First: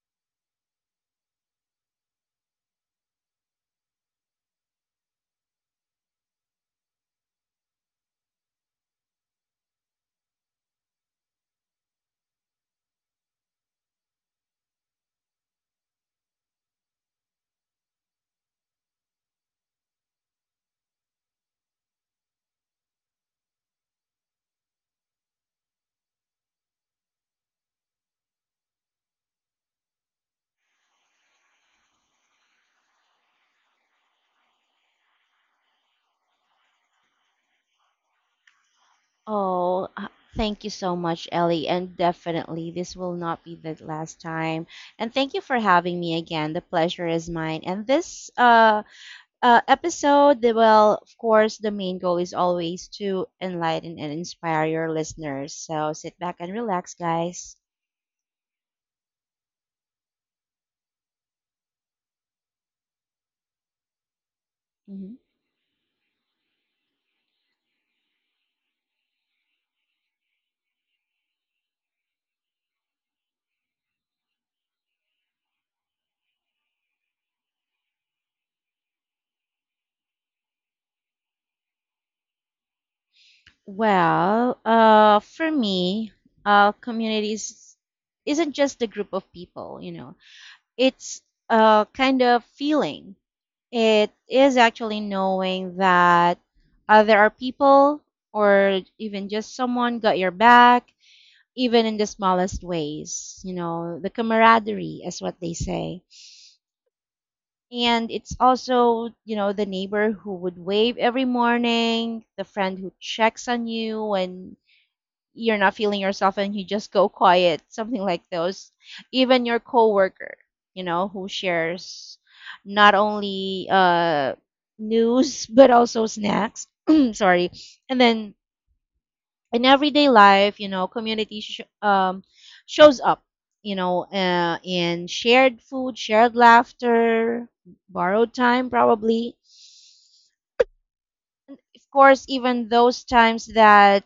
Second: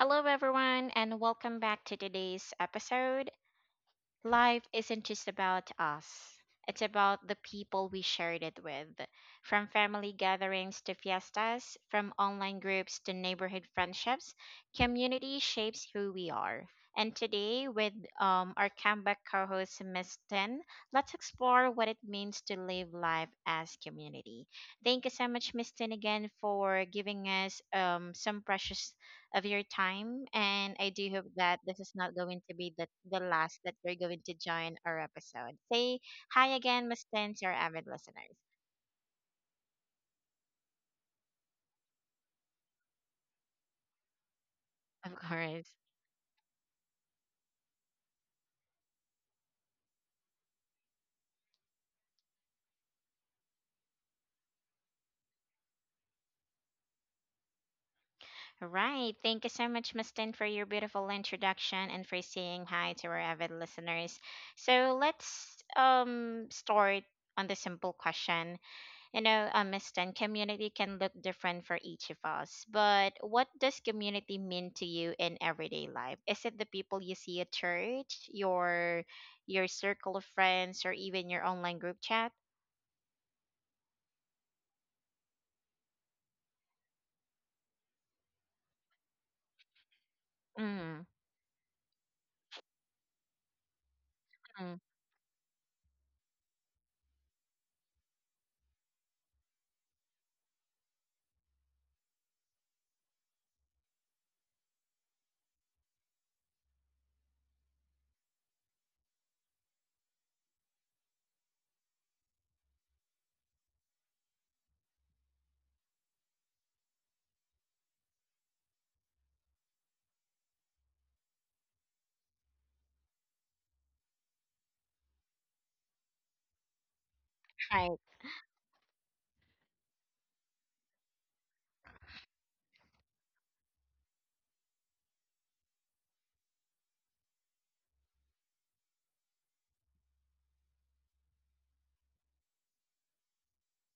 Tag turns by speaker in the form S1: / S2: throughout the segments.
S1: Hello, everyone, and welcome back to today's episode. Life isn't just about us, it's about the people we shared it with. From family gatherings to fiestas, from online groups to neighborhood friendships, community shapes who we are. And today, with our comeback co host, Ms. Tin, let's explore what it means to live life as community. Thank you so much, Ms. Tin, again for giving us some precious of your time. And I do hope that this is not going to be the last that you're going to join our episode. Say hi again, Miss Tin, to our avid listeners.
S2: Oh, uh, Thank you so much, Ellie. And definitely, this will not be the last time. And
S1: Of
S2: thank you for
S1: course.
S2: having me again. The pleasure is mine. And this episode, well, of course, the main goal is always to enlighten and inspire your listeners. So sit back and relax, guys.
S1: All right. Thank you so much, Miss Tin, for your beautiful introduction and for saying hi to our avid listeners. So
S2: Mhm.
S1: let's start on the simple question. Miss Tan, community can look different for each of us, but what does community mean to you in everyday life? Is it the people you see at church, your circle of friends, or even your online group chat?
S2: For me, communities isn't just a group of people,
S1: Mm,
S2: it's a kind of feeling. It is
S1: mm,
S2: actually knowing that there are people or even just someone got your back, even in the smallest ways, you know, the camaraderie is what they say. And it's also, you know, the neighbor who would wave every morning, the friend who checks on you when you're not feeling yourself and you just go quiet, something like those. Even your coworker, you know, who shares not only news but also snacks. Sorry, and
S1: right,
S2: then in everyday life, community shows up, you know, in shared food, shared laughter, borrowed time, probably. Of course, even those times that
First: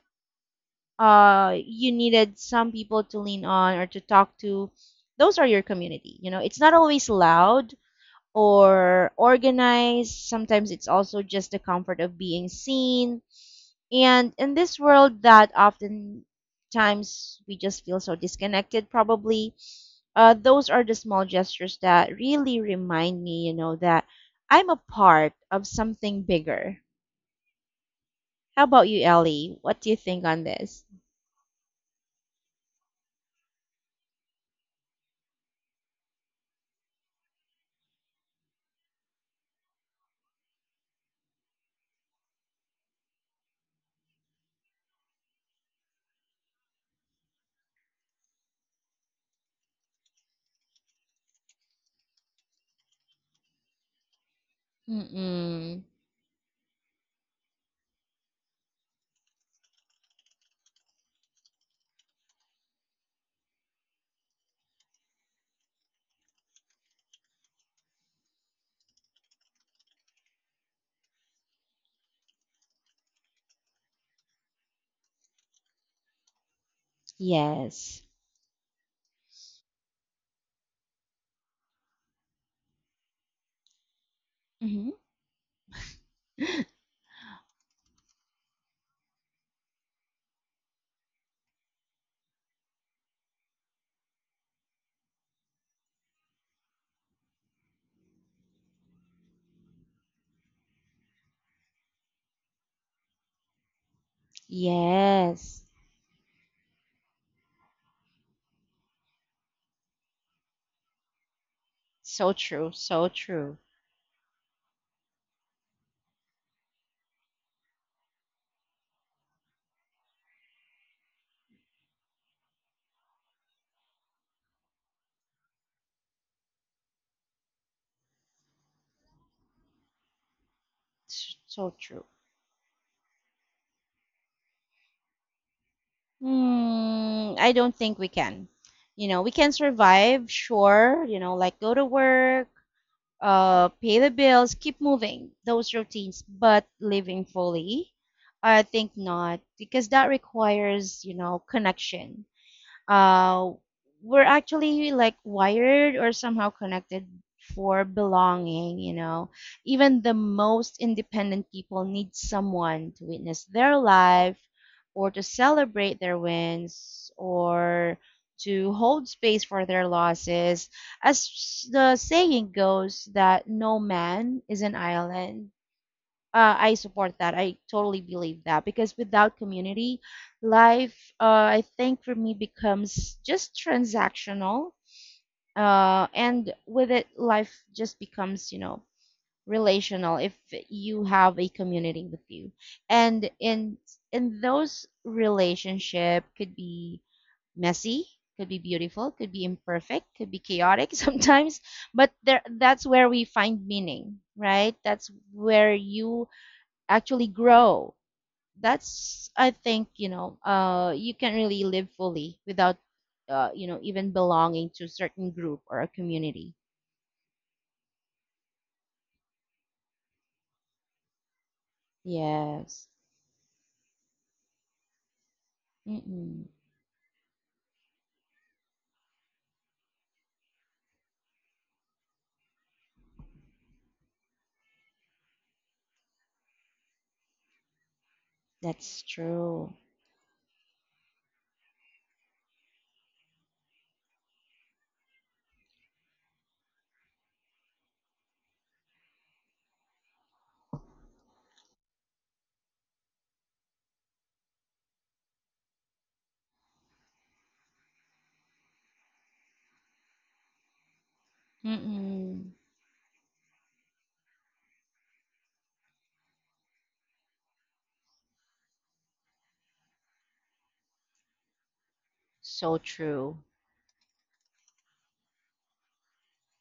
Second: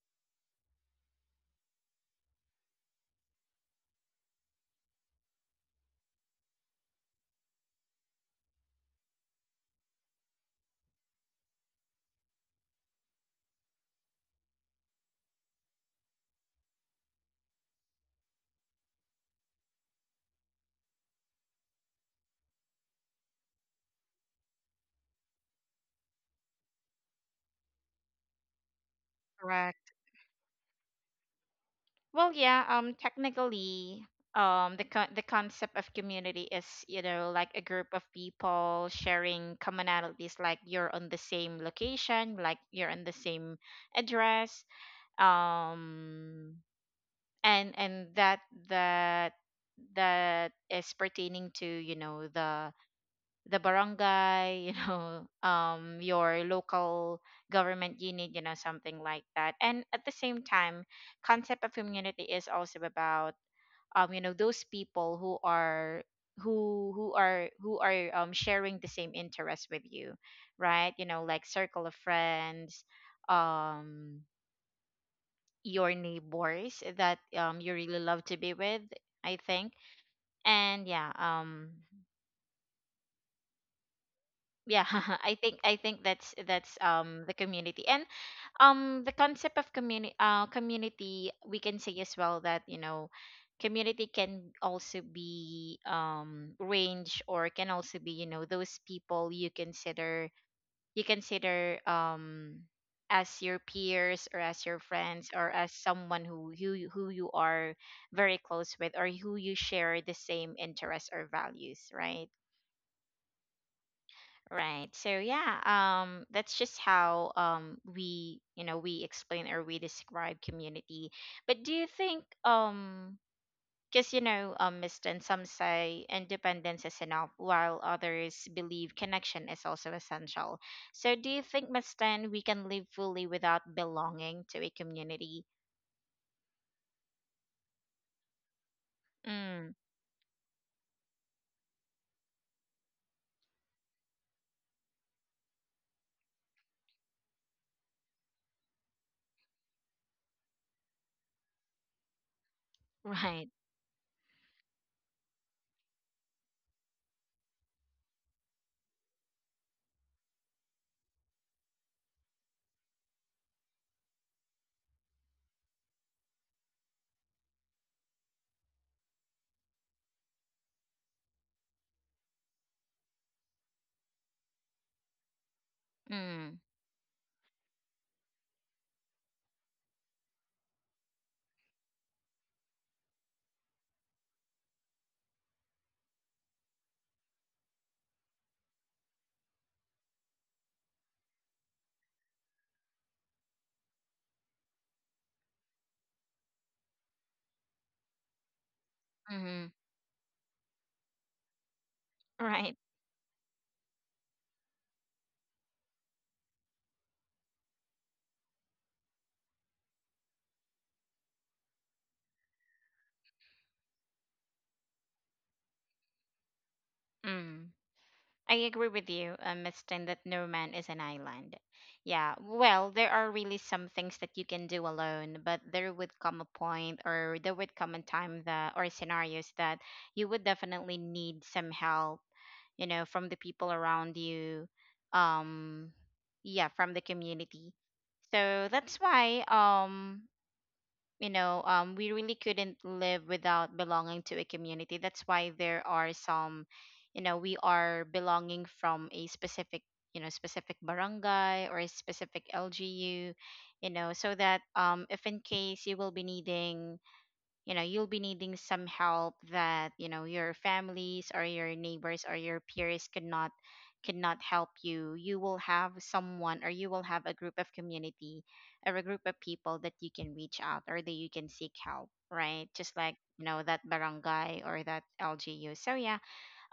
S2: you needed some people to lean on or to talk to, those are your community. You know, it's not always loud or organized. Sometimes it's also just the comfort of being seen. And in this world that oftentimes we just feel so disconnected, probably, those are the small gestures that really remind me, you know, that I'm a part of something bigger. How about you, Ellie? What do you
S1: correct.
S2: think on this?
S1: Well, yeah, technically, the concept of community is, you know, like a group of people sharing commonalities, like you're on the same location, like you're on the same address, um and that that that is pertaining to, you know, the barangay, you know,
S2: Mm-mm.
S1: your local government unit, you know, something like that. And at the same time, concept of community is also about, you know, those people who are sharing the same interest with you, right? You know, like circle of friends, um your neighbors that you really
S2: Yes.
S1: love to be with. I think and yeah um yeah
S2: Hmm.
S1: I think that's the community. And the concept of community, community, we can say as well that, you know, community can also be range, or can also be, you know, those people you consider you consider um as your peers, or as your friends, or as
S2: Yes.
S1: someone who you are very close with, or who you share the same interests or values, right?
S2: So true. So true.
S1: Right, so yeah, that's just how, we, you know, we explain or we describe community. But do you think, because, you know, Miston, some say independence is enough, while others believe connection is also essential. So, do you
S2: s-
S1: think,
S2: So true.
S1: Miston, we can live fully without belonging to a community?
S2: Mm, I don't think we can. You know, we can
S1: Mm,
S2: survive, sure, you know, like go to work, pay the bills, keep moving those routines, but living fully, I think not because that requires, you know, connection.
S1: right.
S2: uh, we're actually like wired or somehow connected for belonging, you know. Even the most independent people need someone to witness their life or to celebrate their wins or to hold space for their losses. As the saying goes, that no man is an island,
S1: Mm,
S2: I support that. I totally believe that because without community, life, I think for me becomes just transactional, and with it, life just becomes, you know, relational if you have a community with you. And in those relationship could be messy, could be beautiful, could be
S1: mm-hmm,
S2: imperfect, could be chaotic sometimes, but there
S1: right.
S2: that's where we find meaning, right? That's where you actually grow. That's I think you know you can really live fully without you know even belonging to a certain group or a community.
S1: Mm. I agree with you, Miss Tin, that no man is an island. Yeah, well,
S2: Yes.
S1: there are really some things that you can do alone, but there would come a
S2: Mm-mm.
S1: point, or there would come a time, that or scenarios that you would definitely need some help, you know, from the people around you, um, yeah, from the community. So that's
S2: That's
S1: why,
S2: true.
S1: you know, we really couldn't live without belonging to a community. That's why there are some, you know, we are belonging from a specific, you know, specific barangay or a specific LGU, you know, so that, if in case you will be needing, you know, you'll be needing some help that, you know, your families or your neighbors or your
S2: Mm-mm.
S1: peers could not help you, you will have someone, or you will have a group of community or a group of people that you can reach out, or that you can seek help, right?
S2: So
S1: Just like, you
S2: true.
S1: know, that barangay or that LGU. So yeah,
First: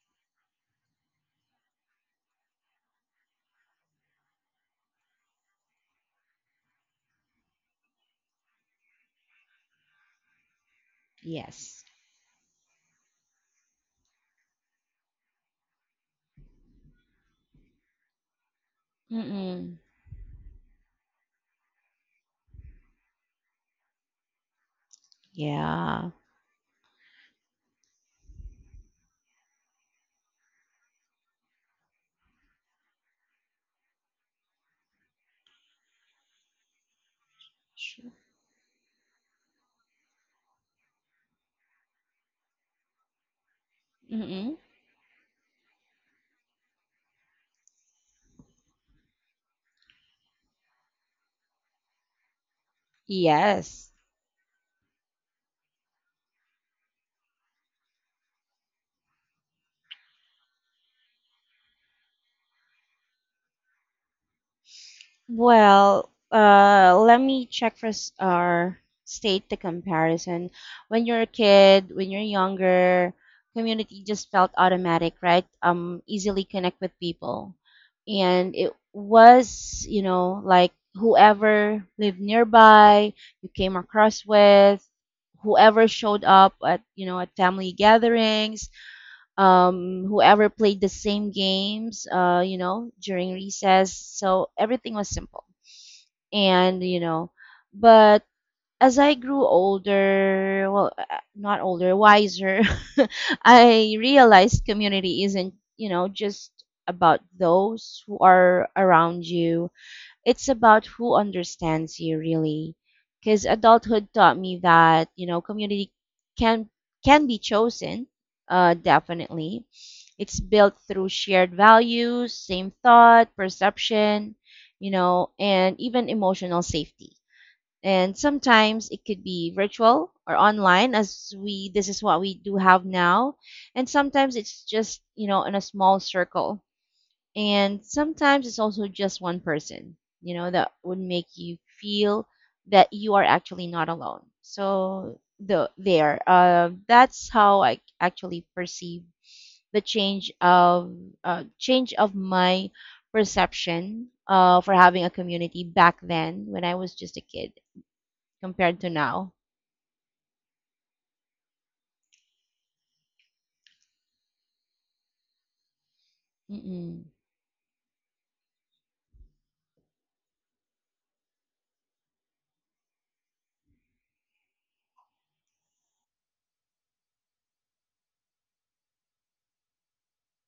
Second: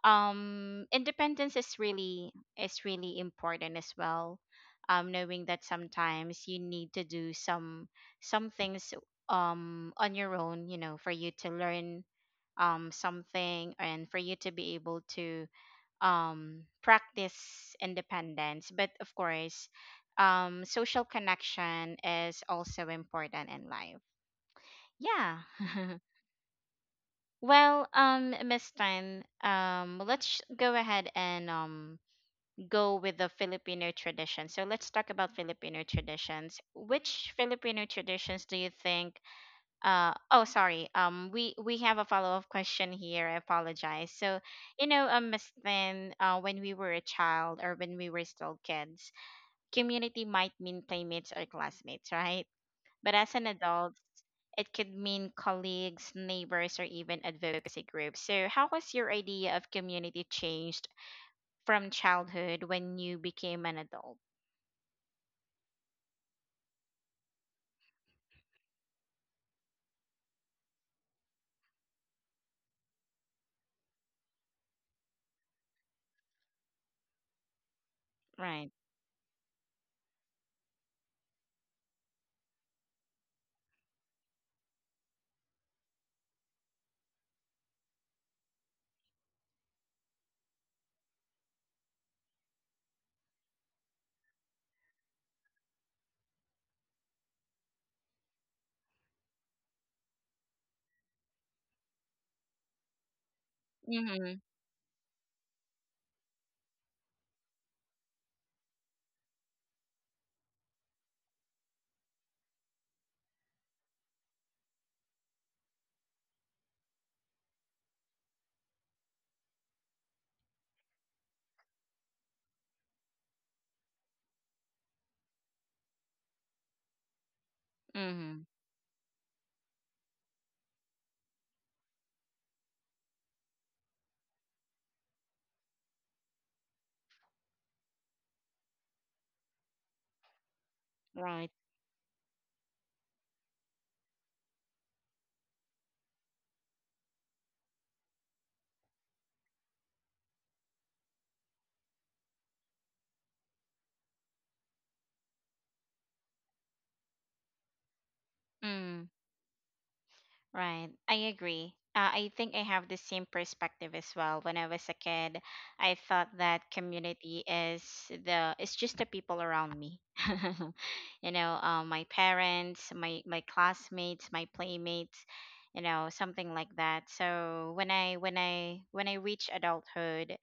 S1: independence is really important as well, knowing that sometimes you need to do some things on your own, you know, for you to
S2: Yes.
S1: learn something, and for you to be able to practice independence. But of course,
S2: Mm-mm.
S1: social connection is also important in life, yeah.
S2: Yeah.
S1: Well, Miss Tan, let's go ahead and go with the Filipino tradition. So let's talk about Filipino traditions. Which Filipino
S2: Sure.
S1: traditions do you think— oh, sorry, we have a follow-up question here. I apologize. So,
S2: Mm-mm.
S1: you know, Miss Thin, when we were a child, or when we were still kids, community might mean playmates or classmates, right? But as an
S2: Yes.
S1: adult, it could mean colleagues, neighbors, or even advocacy groups. So, how has your idea of community changed from childhood when you became an adult?
S2: Let me check first or state the comparison. When you're a kid, when you're younger, community just felt automatic, right? Easily connect with people. And it
S1: Right.
S2: was, you know, like whoever lived nearby, you came across with, whoever showed up at, you know, at family gatherings, whoever played the same games, you know, during recess. So everything was simple and you know but as I grew older, not older wiser. I
S1: Mhm.
S2: realized community isn't you know just about those who are around you, it's about who understands you really. Because adulthood taught me that you know community can can be chosen, definitely. It's built through shared values, same thought perception, you know, and even emotional safety. And
S1: Mhm.
S2: sometimes it could be virtual or online as we this is what we do have now. And sometimes it's just you know in a small circle, and sometimes it's also just one person, you know, that would make you
S1: Right.
S2: feel that you are actually not alone. So that's how I actually perceive the change of my perception for having a community back then when I was just a kid compared to
S1: Mm.
S2: now.
S1: Right. I agree. I think I have the same perspective as well. When I was a kid, I thought that
S2: Mm-mm.
S1: community is the it's just the people around me. You know, my parents, my classmates, my playmates, you know, something like that. So when I, when I reach adulthood,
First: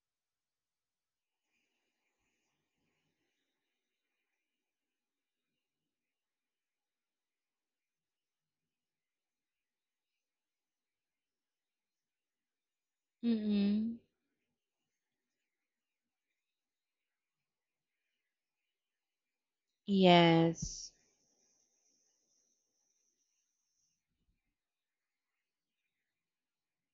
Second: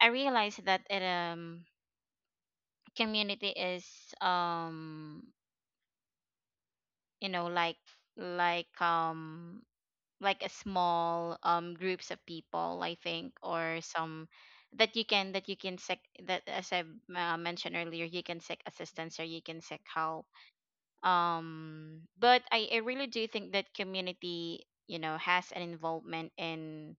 S1: I realized that it, community is um you know, like um a small, groups of people, I think, or
S2: Mm-mm.
S1: some that you can, that you can seek, that, as I mentioned earlier, you can seek assistance, or you can seek help,
S2: Yes.
S1: but I really do think that community, you know, has an involvement in,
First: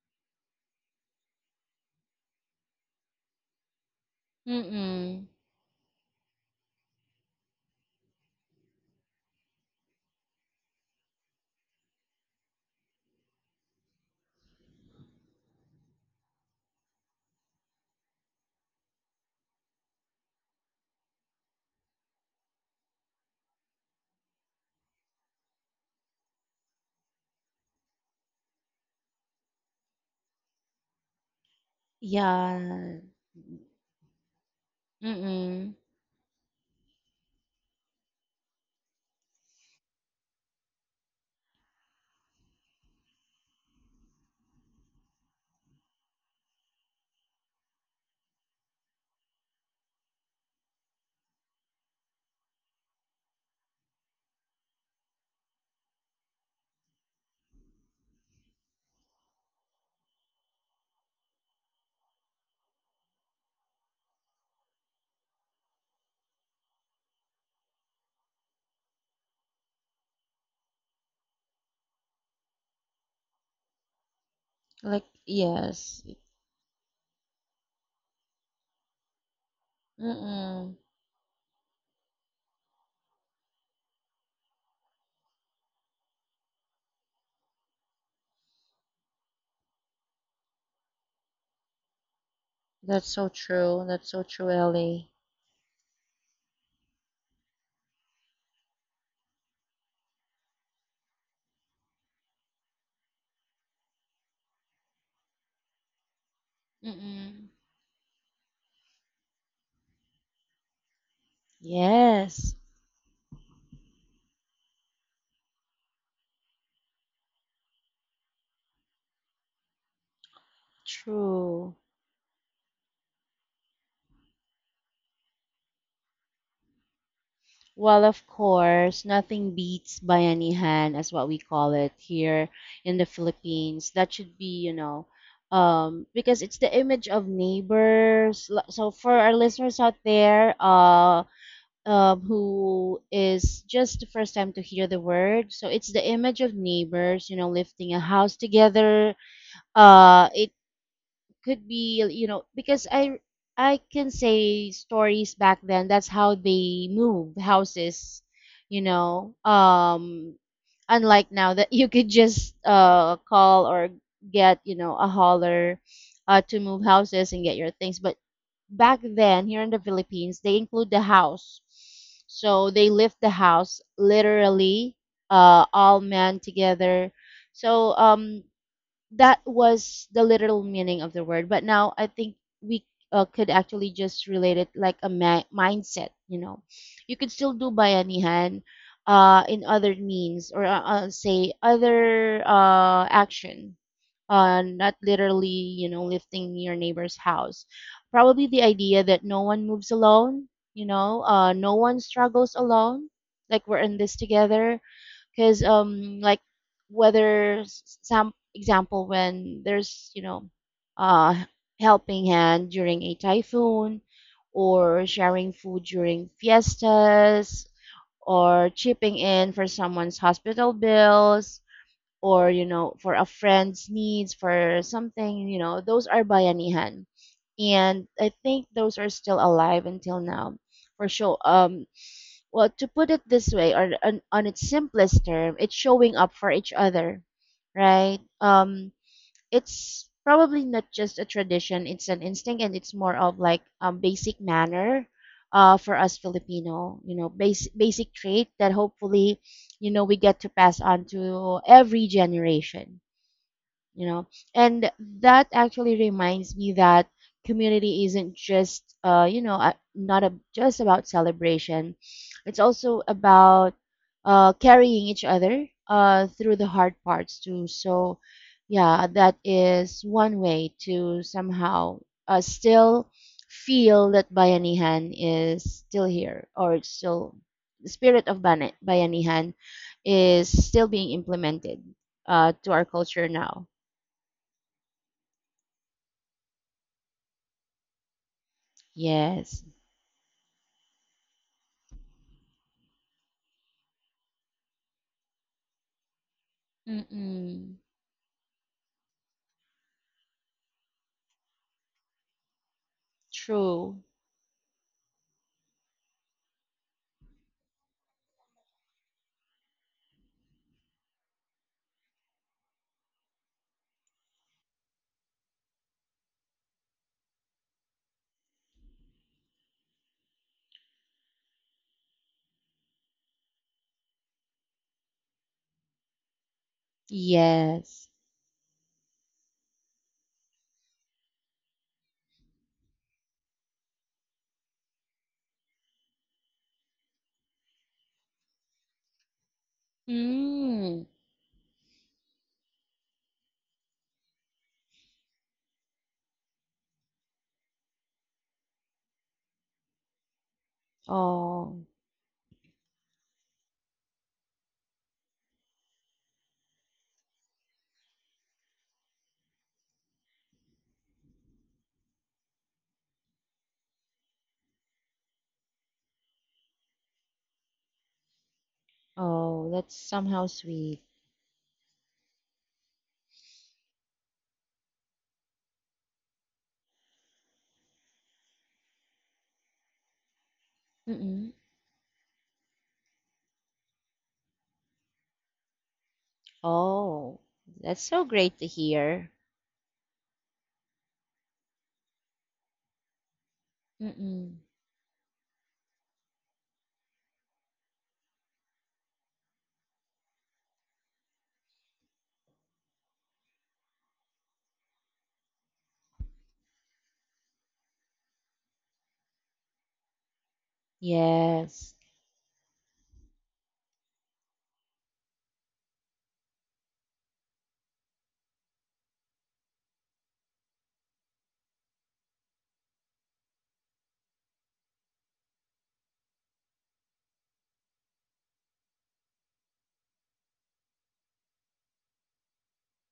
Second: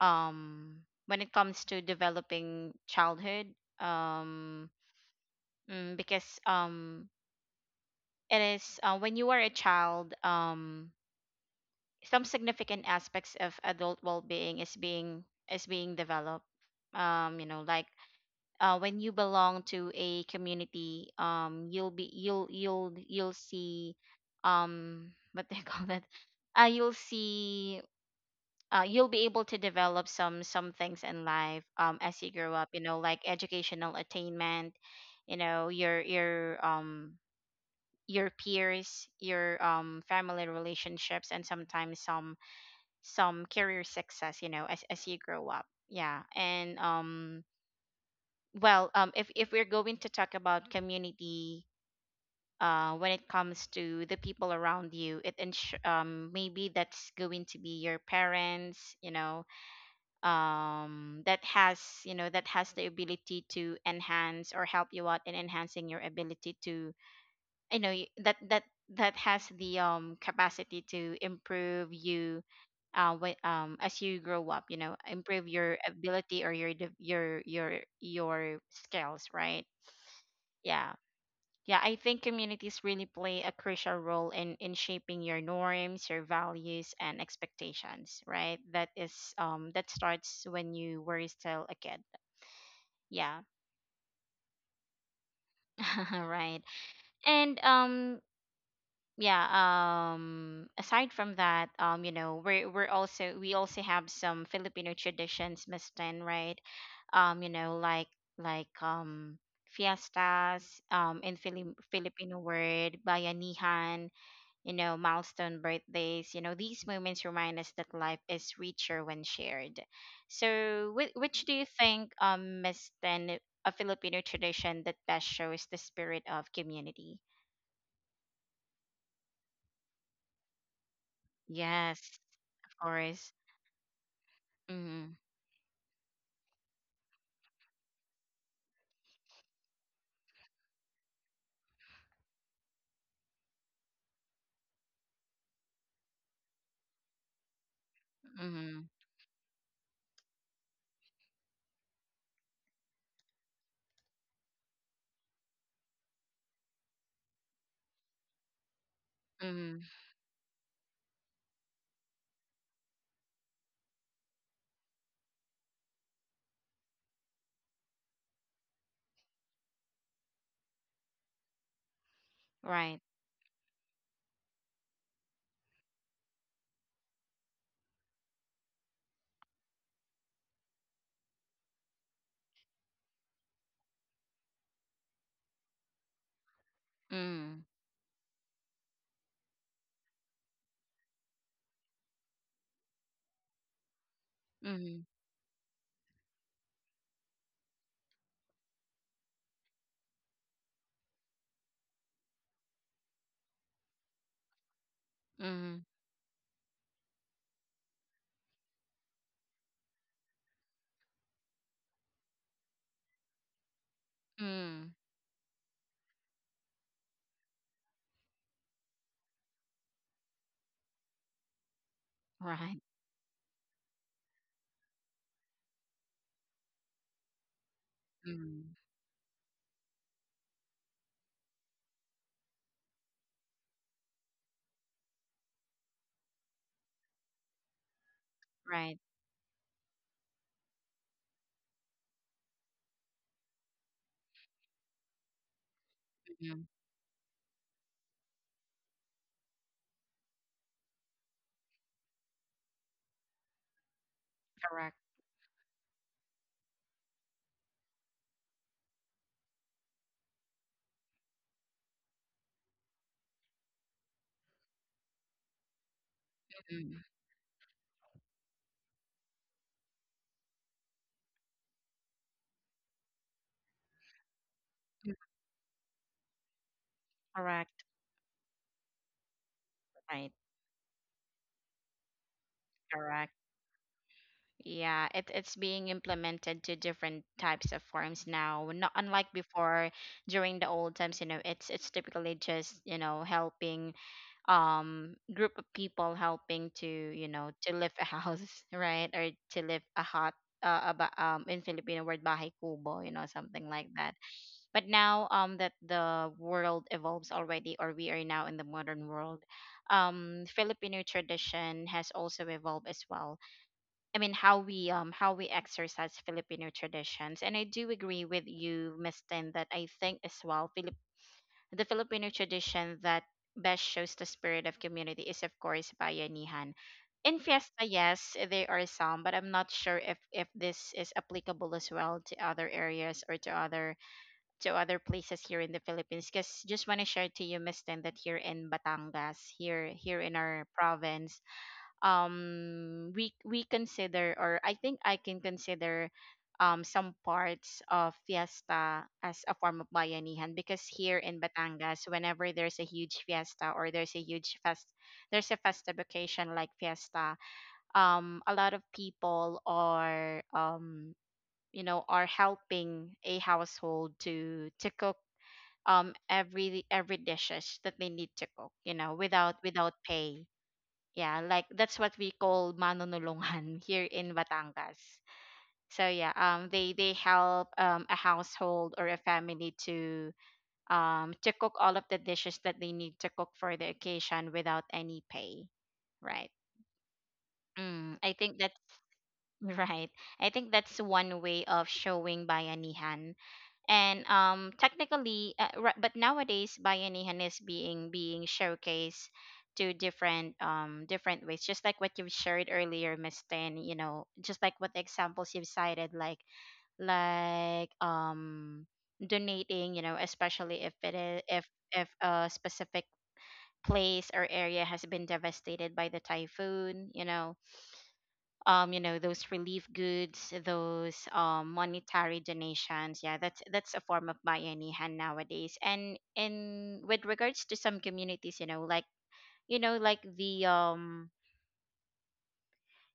S1: um when it comes to developing childhood, um
S2: Mm-mm.
S1: because, it is, when you are a child, some significant aspects of adult well-being is being, is being developed, you know, like, when you belong to a community, you'll be, you'll see, what they call that, you'll see, you'll be able to develop some things in life, as you grow up, you know,
S2: Yeah.
S1: like educational attainment, you know,
S2: Mm-mm.
S1: your peers, your family relationships, and sometimes some career success, you know, as you grow up, yeah. And well, if we're going to talk about community, when it comes to the people around you, it ensure, maybe that's going to be your parents, you know, that has, you know, that has the ability to enhance or help you out in enhancing your ability to— that that has the, capacity to improve you, as you grow up, you know,
S2: Like,
S1: improve your
S2: yes.
S1: ability, or your your skills, right?
S2: Mm-mm.
S1: Yeah. Yeah, I think communities really play a crucial role in shaping your norms, your values, and expectations, right? That is, that starts when you were still a kid.
S2: That's so
S1: Yeah.
S2: true. That's so true, Ellie.
S1: Right. And yeah, aside from that, you know, we also have some Filipino traditions, Miss Tan, right? You
S2: Mm-mm.
S1: know, like, like um fiestas, in Filipino
S2: Yes,
S1: word, bayanihan, you know, milestone birthdays, you know, these moments remind us that life is richer when shared. So which do you
S2: true.
S1: think, Miss Tan, a Filipino tradition that best shows the spirit of community?
S2: Well, of course, nothing beats bayanihan, as what we call it
S1: Yes,
S2: here
S1: of
S2: in the
S1: course.
S2: Philippines. That should be, you know,
S1: Mhm.
S2: because it's the image of neighbors. So for our listeners out there, who is just the first time to hear the word, so it's the image of neighbors, you know, lifting a house
S1: Mhm.
S2: together. It could be you know because I can say stories back then that's how they move houses, you know
S1: Mhm.
S2: um unlike now that you could just call or get you know a hauler to move houses and get your things. But back then here in the Philippines they include the house, so they
S1: Right.
S2: lift the house literally, all men together. So that was the literal meaning of the word, but now I think we could actually just relate it like a mindset, you know, you could still
S1: Mm.
S2: do bayanihan in other means, or say other action, not
S1: Mhm.
S2: literally you know lifting your neighbor's house. Probably the idea that no one moves alone, you know, no one struggles alone, like we're in this together. Because
S1: Mhm.
S2: like whether some example when there's you know uh helping hand during a typhoon,
S1: Mm.
S2: or sharing food during fiestas, or chipping in for someone's hospital bills, or you
S1: Right.
S2: know for a friend's needs for something, you know those are bayanihan. And I think
S1: Mm.
S2: those are still alive until now, for sure. Well, to put it this way, or on its simplest term, it's showing up for each other, right?
S1: Right.
S2: It's probably not just a tradition; it's an instinct, and it's more of like basic manner, for us
S1: Mhm.
S2: Filipino, you know, basic trait that hopefully, you know, we get to pass on to every generation, you know. And
S1: Correct.
S2: that actually reminds me that community isn't just not a, just about celebration, it's also about carrying each other through the hard
S1: Mhm.
S2: parts too. So yeah, that is one way to somehow still feel that bayanihan
S1: Mm.
S2: is still here, or it's still
S1: Correct.
S2: the spirit of bayanihan
S1: Right.
S2: is still being implemented to our culture
S1: Correct.
S2: now.
S1: Yeah, it, it's being implemented to different types of forms now. Not unlike
S2: Yes.
S1: before, during the old times, you know, it's typically just, you know, helping, group of people helping to, you know, to
S2: Mm-mm.
S1: lift a house, right, or to lift a hut, about in Filipino word, bahay kubo, you know, something like
S2: True.
S1: that. But now, that the world evolves already, or we are now in the modern world, Filipino tradition has also evolved as well. I mean, how we, how we exercise Filipino traditions. And I do agree with you, Miss Tin, that I think as well, the Filipino tradition that best shows the spirit of community is, of course, bayanihan. In fiesta,
S2: Yes.
S1: yes, there are some, but I'm not sure if this is applicable as well to other areas, or to other, to other places here in the Philippines. Because just want to share to you, Miss Tin, that here in Batangas, here in our
S2: Mm.
S1: province, we consider, or I think I can consider, some parts of fiesta as a form of bayanihan, because here in
S2: Oh.
S1: Batangas, whenever there's a huge fiesta, or there's a huge fest, there's a festive occasion like fiesta, a lot of people are, you know, are helping a household to cook, every dishes that they need to cook, you know, without,
S2: Oh,
S1: without
S2: that's
S1: pay.
S2: somehow sweet.
S1: Yeah, like that's what we call manonulungan. Here in Batangas. So yeah, they help, a household or a family to, to
S2: Mm-mm.
S1: cook all of the dishes that they need to cook for the occasion without any pay, right?
S2: Oh, that's
S1: Mm,
S2: so
S1: I think
S2: great to
S1: that's—
S2: hear.
S1: right. I think that's one way of showing bayanihan and
S2: Mm-mm.
S1: technically but nowadays bayanihan is being showcased to different different ways, just like what you've shared earlier, miss Tin. You know, just like what the examples you've cited, like like um donating, you know, especially if it is
S2: Yes.
S1: if a specific place or area has been devastated by the typhoon, you know. You know, those relief goods, those monetary donations, yeah, that's a form of bayanihan nowadays. And in with regards to some communities, you know, like you know like the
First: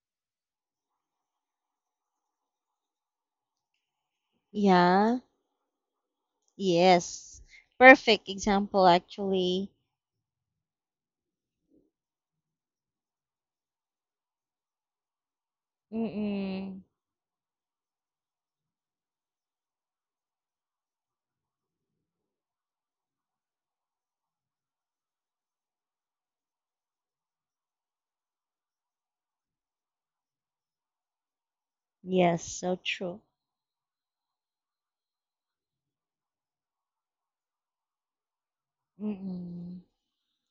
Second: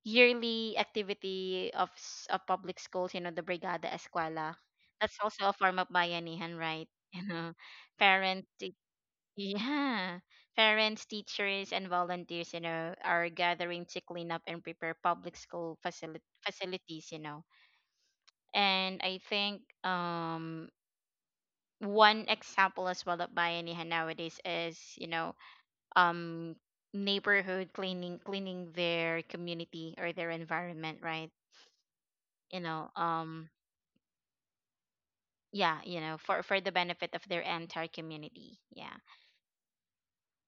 S1: yearly activity of of public schools, you know, the brigada escuela. That's
S2: Yeah,
S1: also a form of bayanihan, right? You
S2: yes.
S1: know,
S2: Perfect
S1: parents te-
S2: example, actually.
S1: yeah, parents, teachers, and volunteers, you know, are gathering to clean up and prepare public school
S2: Mm-mm.
S1: facilities, you know. And I think one example as well of Bayanihan nowadays is, you know, um neighborhood cleaning their community or their environment, right?
S2: Yes,
S1: You
S2: so
S1: know,
S2: true.
S1: um yeah, you know, for the benefit of their entire community. Yeah.
S2: Mm-mm.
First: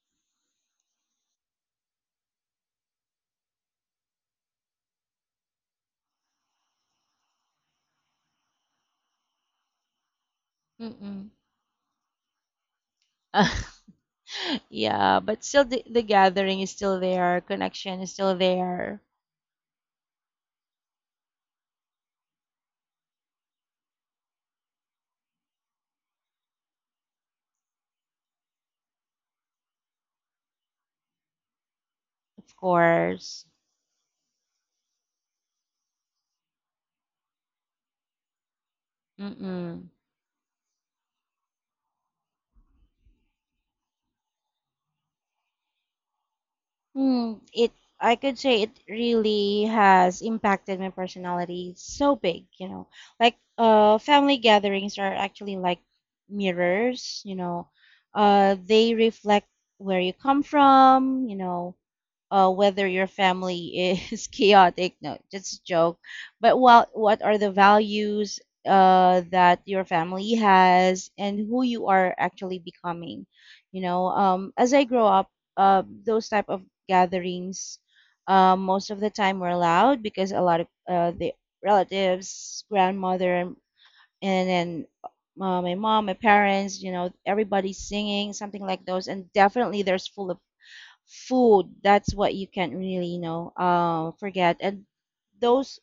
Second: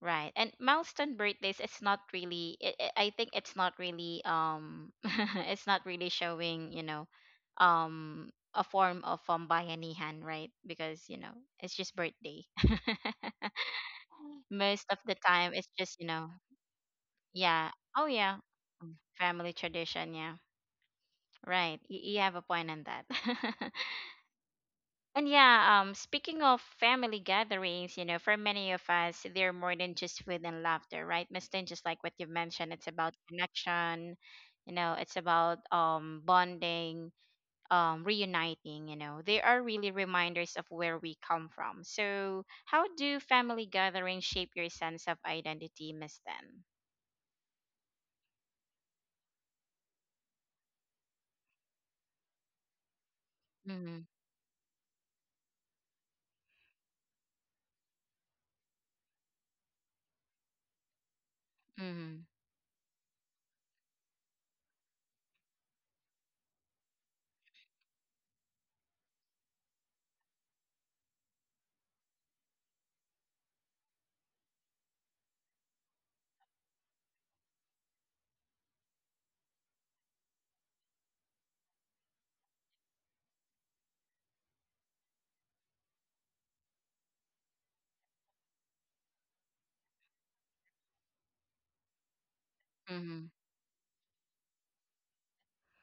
S1: Right. And milestone birthdays, it's not really I think it's not really it's not really showing, you know, a form of bayanihan, right? Because, you
S2: Mm-mm.
S1: know, it's just birthday. Most of the
S2: Yeah, but
S1: time
S2: still
S1: it's just,
S2: the
S1: you know,
S2: gathering is still there,
S1: yeah.
S2: connection
S1: Oh
S2: is still
S1: yeah,
S2: there.
S1: family tradition, yeah. Right. You have a point on that. And yeah, speaking of family gatherings, you know, for many of us, they're more than just food and laughter, right? Mistin, just like what you've
S2: Of
S1: mentioned, it's about
S2: course.
S1: connection, you know, it's about bonding, reuniting, you know. They are really
S2: Mm-mm.
S1: reminders of where we come from. So how do family gatherings shape your sense of identity, Mistin?
S2: Hmm, it I could say it really has impacted my personality so big, you know. Like
S1: Mm-hmm.
S2: family gatherings are actually like mirrors, you know. They reflect where you come from, you know,
S1: Mm-hmm.
S2: whether your family is chaotic. No, just a joke. But what are the values that your family has, and who you are actually becoming? You know, as I grow up, those type of gatherings most of the time were loud because a lot of the relatives, grandmother, and then my mom, my parents, you know, everybody's singing, something like those, and definitely there's full of food. That's what you can't really you
S1: Mm-hmm.
S2: know forget. And those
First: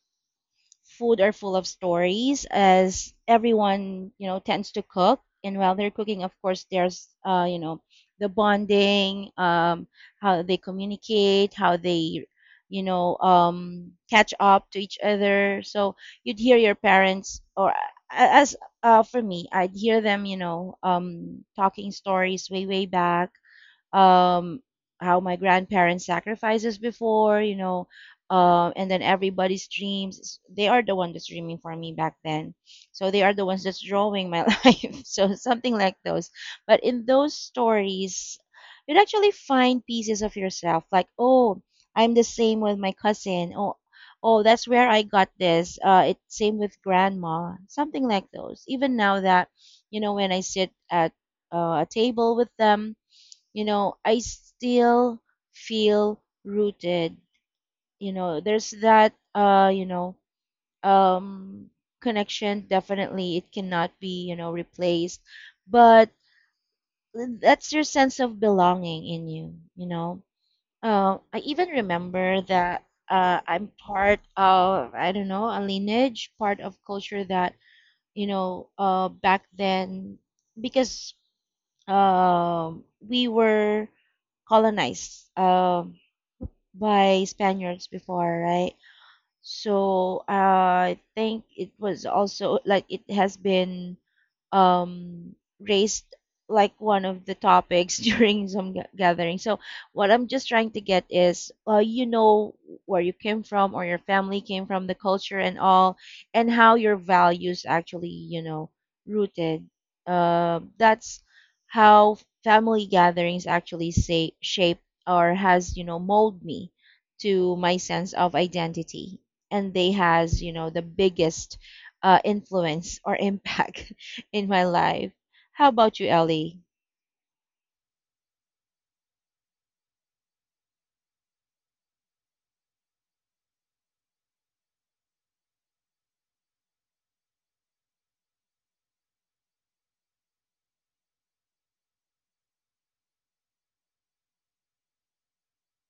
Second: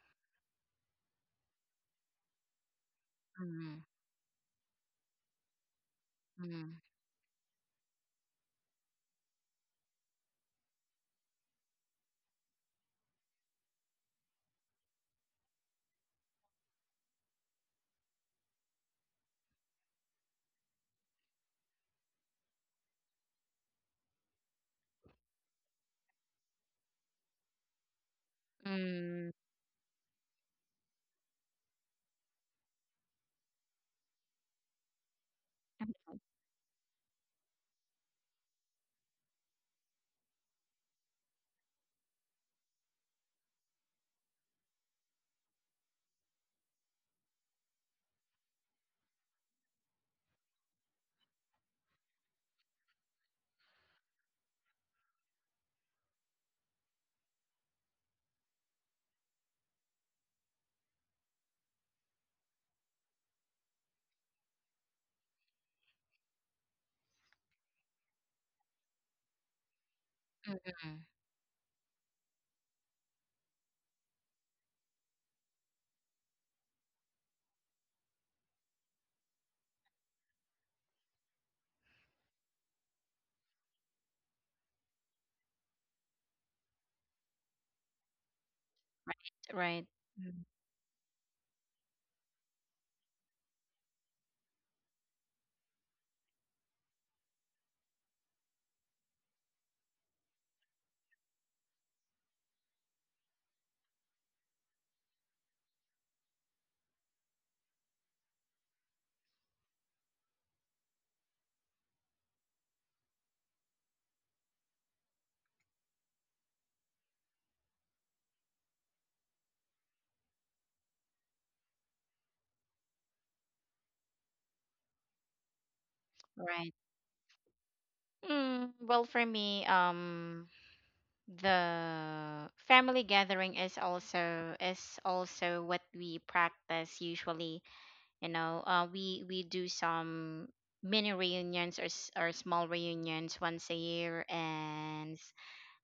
S2: food are full of stories as
S1: Mm-hmm.
S2: everyone you know tends to cook, and while they're cooking of course there's you know the bonding, how they communicate, how they you know catch up to each other. So you'd hear your parents, or as for me I'd hear them you know talking stories way way back, um, how my grandparents sacrifices before, you know, and then
S1: Mm-hmm.
S2: everybody's dreams. They are the one that's dreaming for me back then. So they are the ones that's drawing my life. So something like those. But in those stories, you'd actually find pieces of yourself. Like, oh, I'm the same with my cousin. Oh, oh, that's where I got this. It same with grandma. Something like those. Even now that you know when I sit at a table with them, you know, I still feel rooted. You know, there's that um connection, definitely it cannot be, you know, replaced. But that's your sense of belonging in you, you know.
S1: Mm-hmm.
S2: I even remember that I'm part of, I don't know, a lineage, part of culture that, you know, back then, because we were colonized. By Spaniards before, right?
S1: Right, right.
S2: So
S1: Mm,
S2: I think it was also like it has been um, raised like one of the topics during some gathering. So what I'm just trying to get is, you know, where you came from or your family came from, the culture and all, and how your values actually, you know, rooted. That's how family gatherings actually say shape or has, you know, mold me to my sense of identity, and they has, you know, the biggest influence or impact in my life. How about you, Ellie?
S1: Right. Well, for me, the family gathering is also what we practice usually. You know, we do some mini reunions or or small reunions once a year, and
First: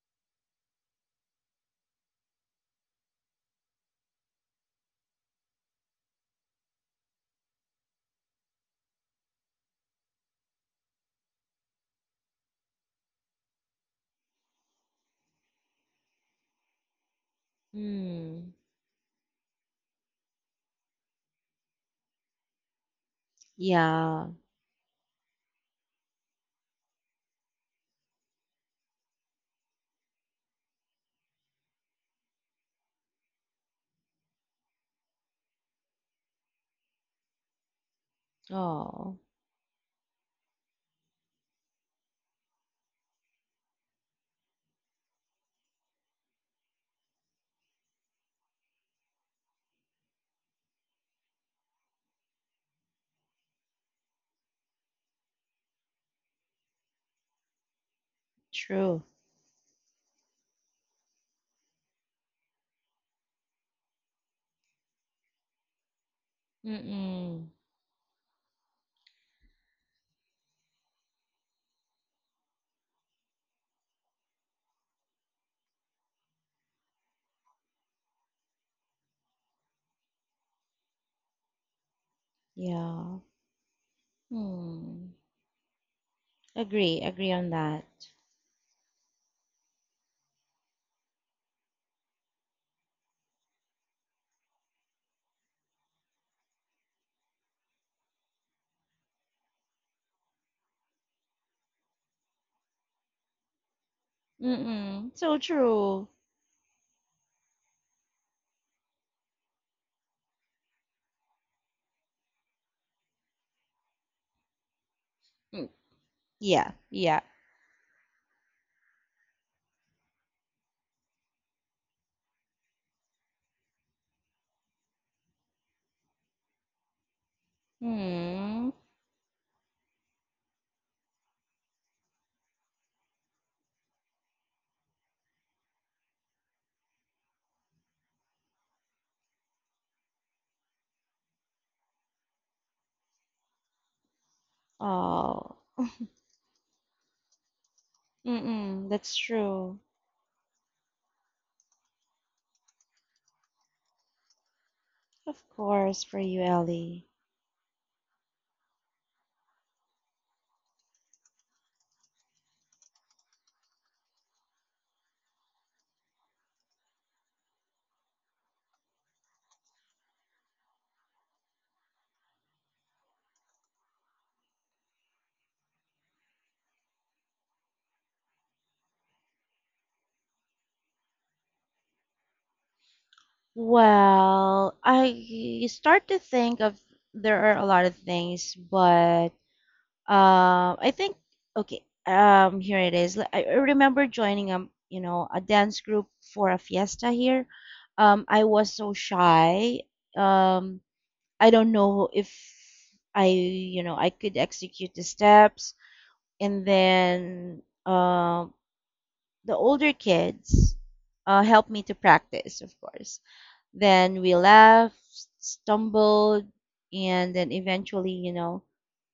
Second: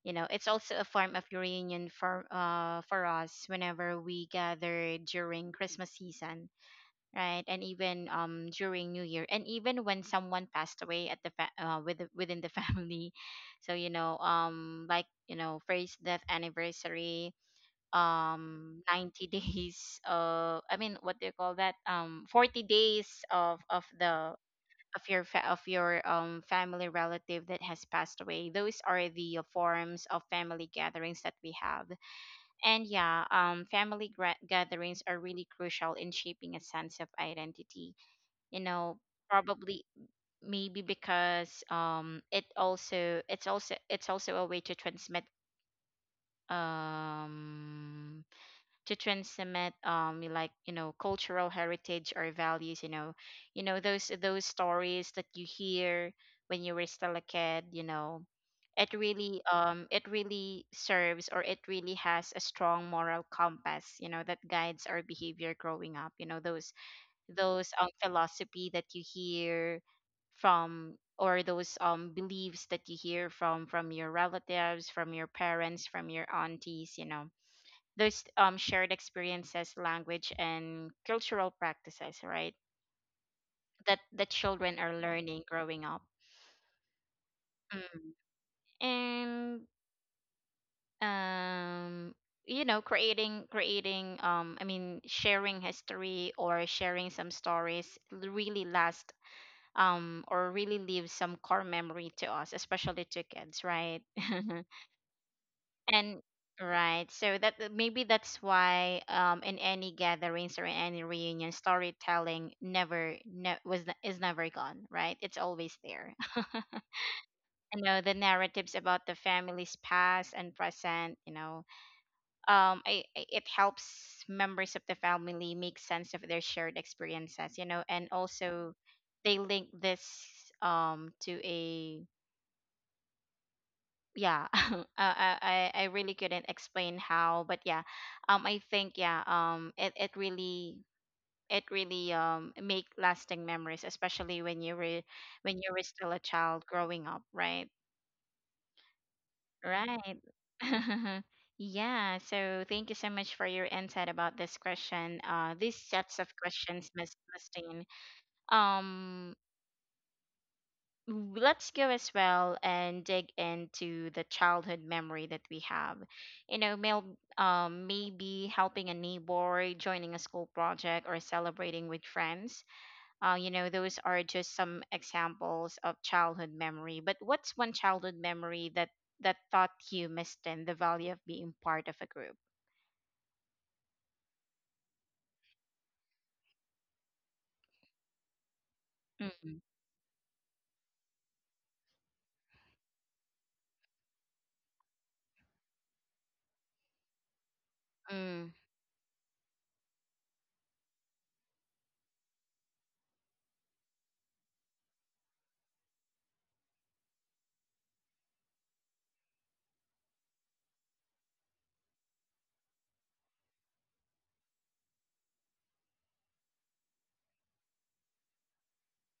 S1: you know, it's also a form of reunion for us whenever we gather during Christmas season, right? And even during new year, and even when someone passed away at the with, within the family. So you know, like you know, first death anniversary,
S2: Hmm.
S1: 90 days, I mean, what do you call that, 40 days of
S2: Yeah.
S1: the of your of your family relative that has passed away. Those are the forms of family gatherings that we have. And yeah, family gatherings are really crucial in shaping a sense of identity, you know,
S2: Oh,
S1: probably maybe because it also it's also a way to transmit um like you know, cultural heritage or values, you know. You know those stories that you hear when you were still a kid, you know. It
S2: true.
S1: really it really serves, or it really has a strong moral compass, you know, that guides our behavior growing up, you know, those
S2: Mm-mm.
S1: philosophy that you hear from, or those beliefs that you hear from your relatives, from your parents, from your aunties, you know, those shared experiences, language and cultural practices, right,
S2: Yeah.
S1: that the children are
S2: Hmm.
S1: learning growing up.
S2: Agree. Agree on that.
S1: Mm. And um you know, creating creating I mean sharing history or sharing some stories really last, or really leave some core memory to us, especially to kids, right?
S2: Mm-mm. So true.
S1: And right, so maybe that's why in any gatherings or in any reunion, storytelling never ne- was ne- is never gone, right? It's
S2: Mm.
S1: always there.
S2: Yeah. Yeah.
S1: You know, the narratives about the family's past and present, you know, it helps members of the family make sense of their shared experiences, you know, and also
S2: Hmm.
S1: they link this to a yeah I, I I really couldn't explain how, but yeah, I think yeah it really, it really make lasting memories, especially when
S2: Oh.
S1: you were still a child growing up, right?
S2: Mm-mm. That's true.
S1: Right. Yeah, so thank you so much for your insight about this question,
S2: Of
S1: these
S2: course, for
S1: sets of
S2: you,
S1: questions,
S2: Ellie.
S1: miss Mustine. um let's go as well and dig into the childhood memory that we have. You know, mail, maybe helping a neighbor, joining a school project, or celebrating with friends. You know, those are just some examples of childhood memory. But what's one childhood memory that taught you, Miss Tin, the value of being part of a group?
S2: Well, I start to think of there are a lot of things, but
S1: Mm,
S2: I think okay. Here it is. Like, I remember joining you know, a dance group for a fiesta here.
S1: mm,
S2: I was so shy. Um, I don't know if I, you know, I could execute the steps. And then the older kids helped me to practice, of course. Then we laughed, stumbled, and then eventually, you know,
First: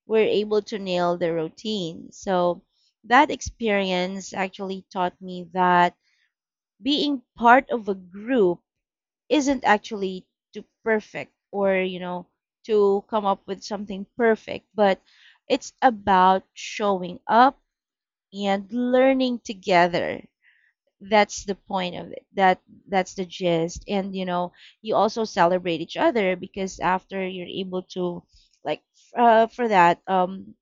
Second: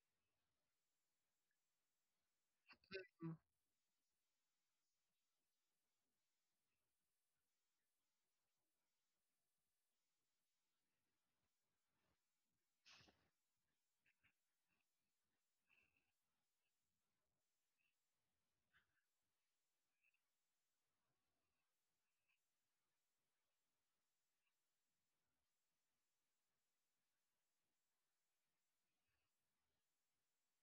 S2: were able to nail the routine. So that experience actually taught me that being part of a group isn't actually to perfect or, you know, to come up with something perfect, but it's about showing up and learning together. That's the point of it. That's the gist. And you know, you also celebrate each other because after you're able to, like, for that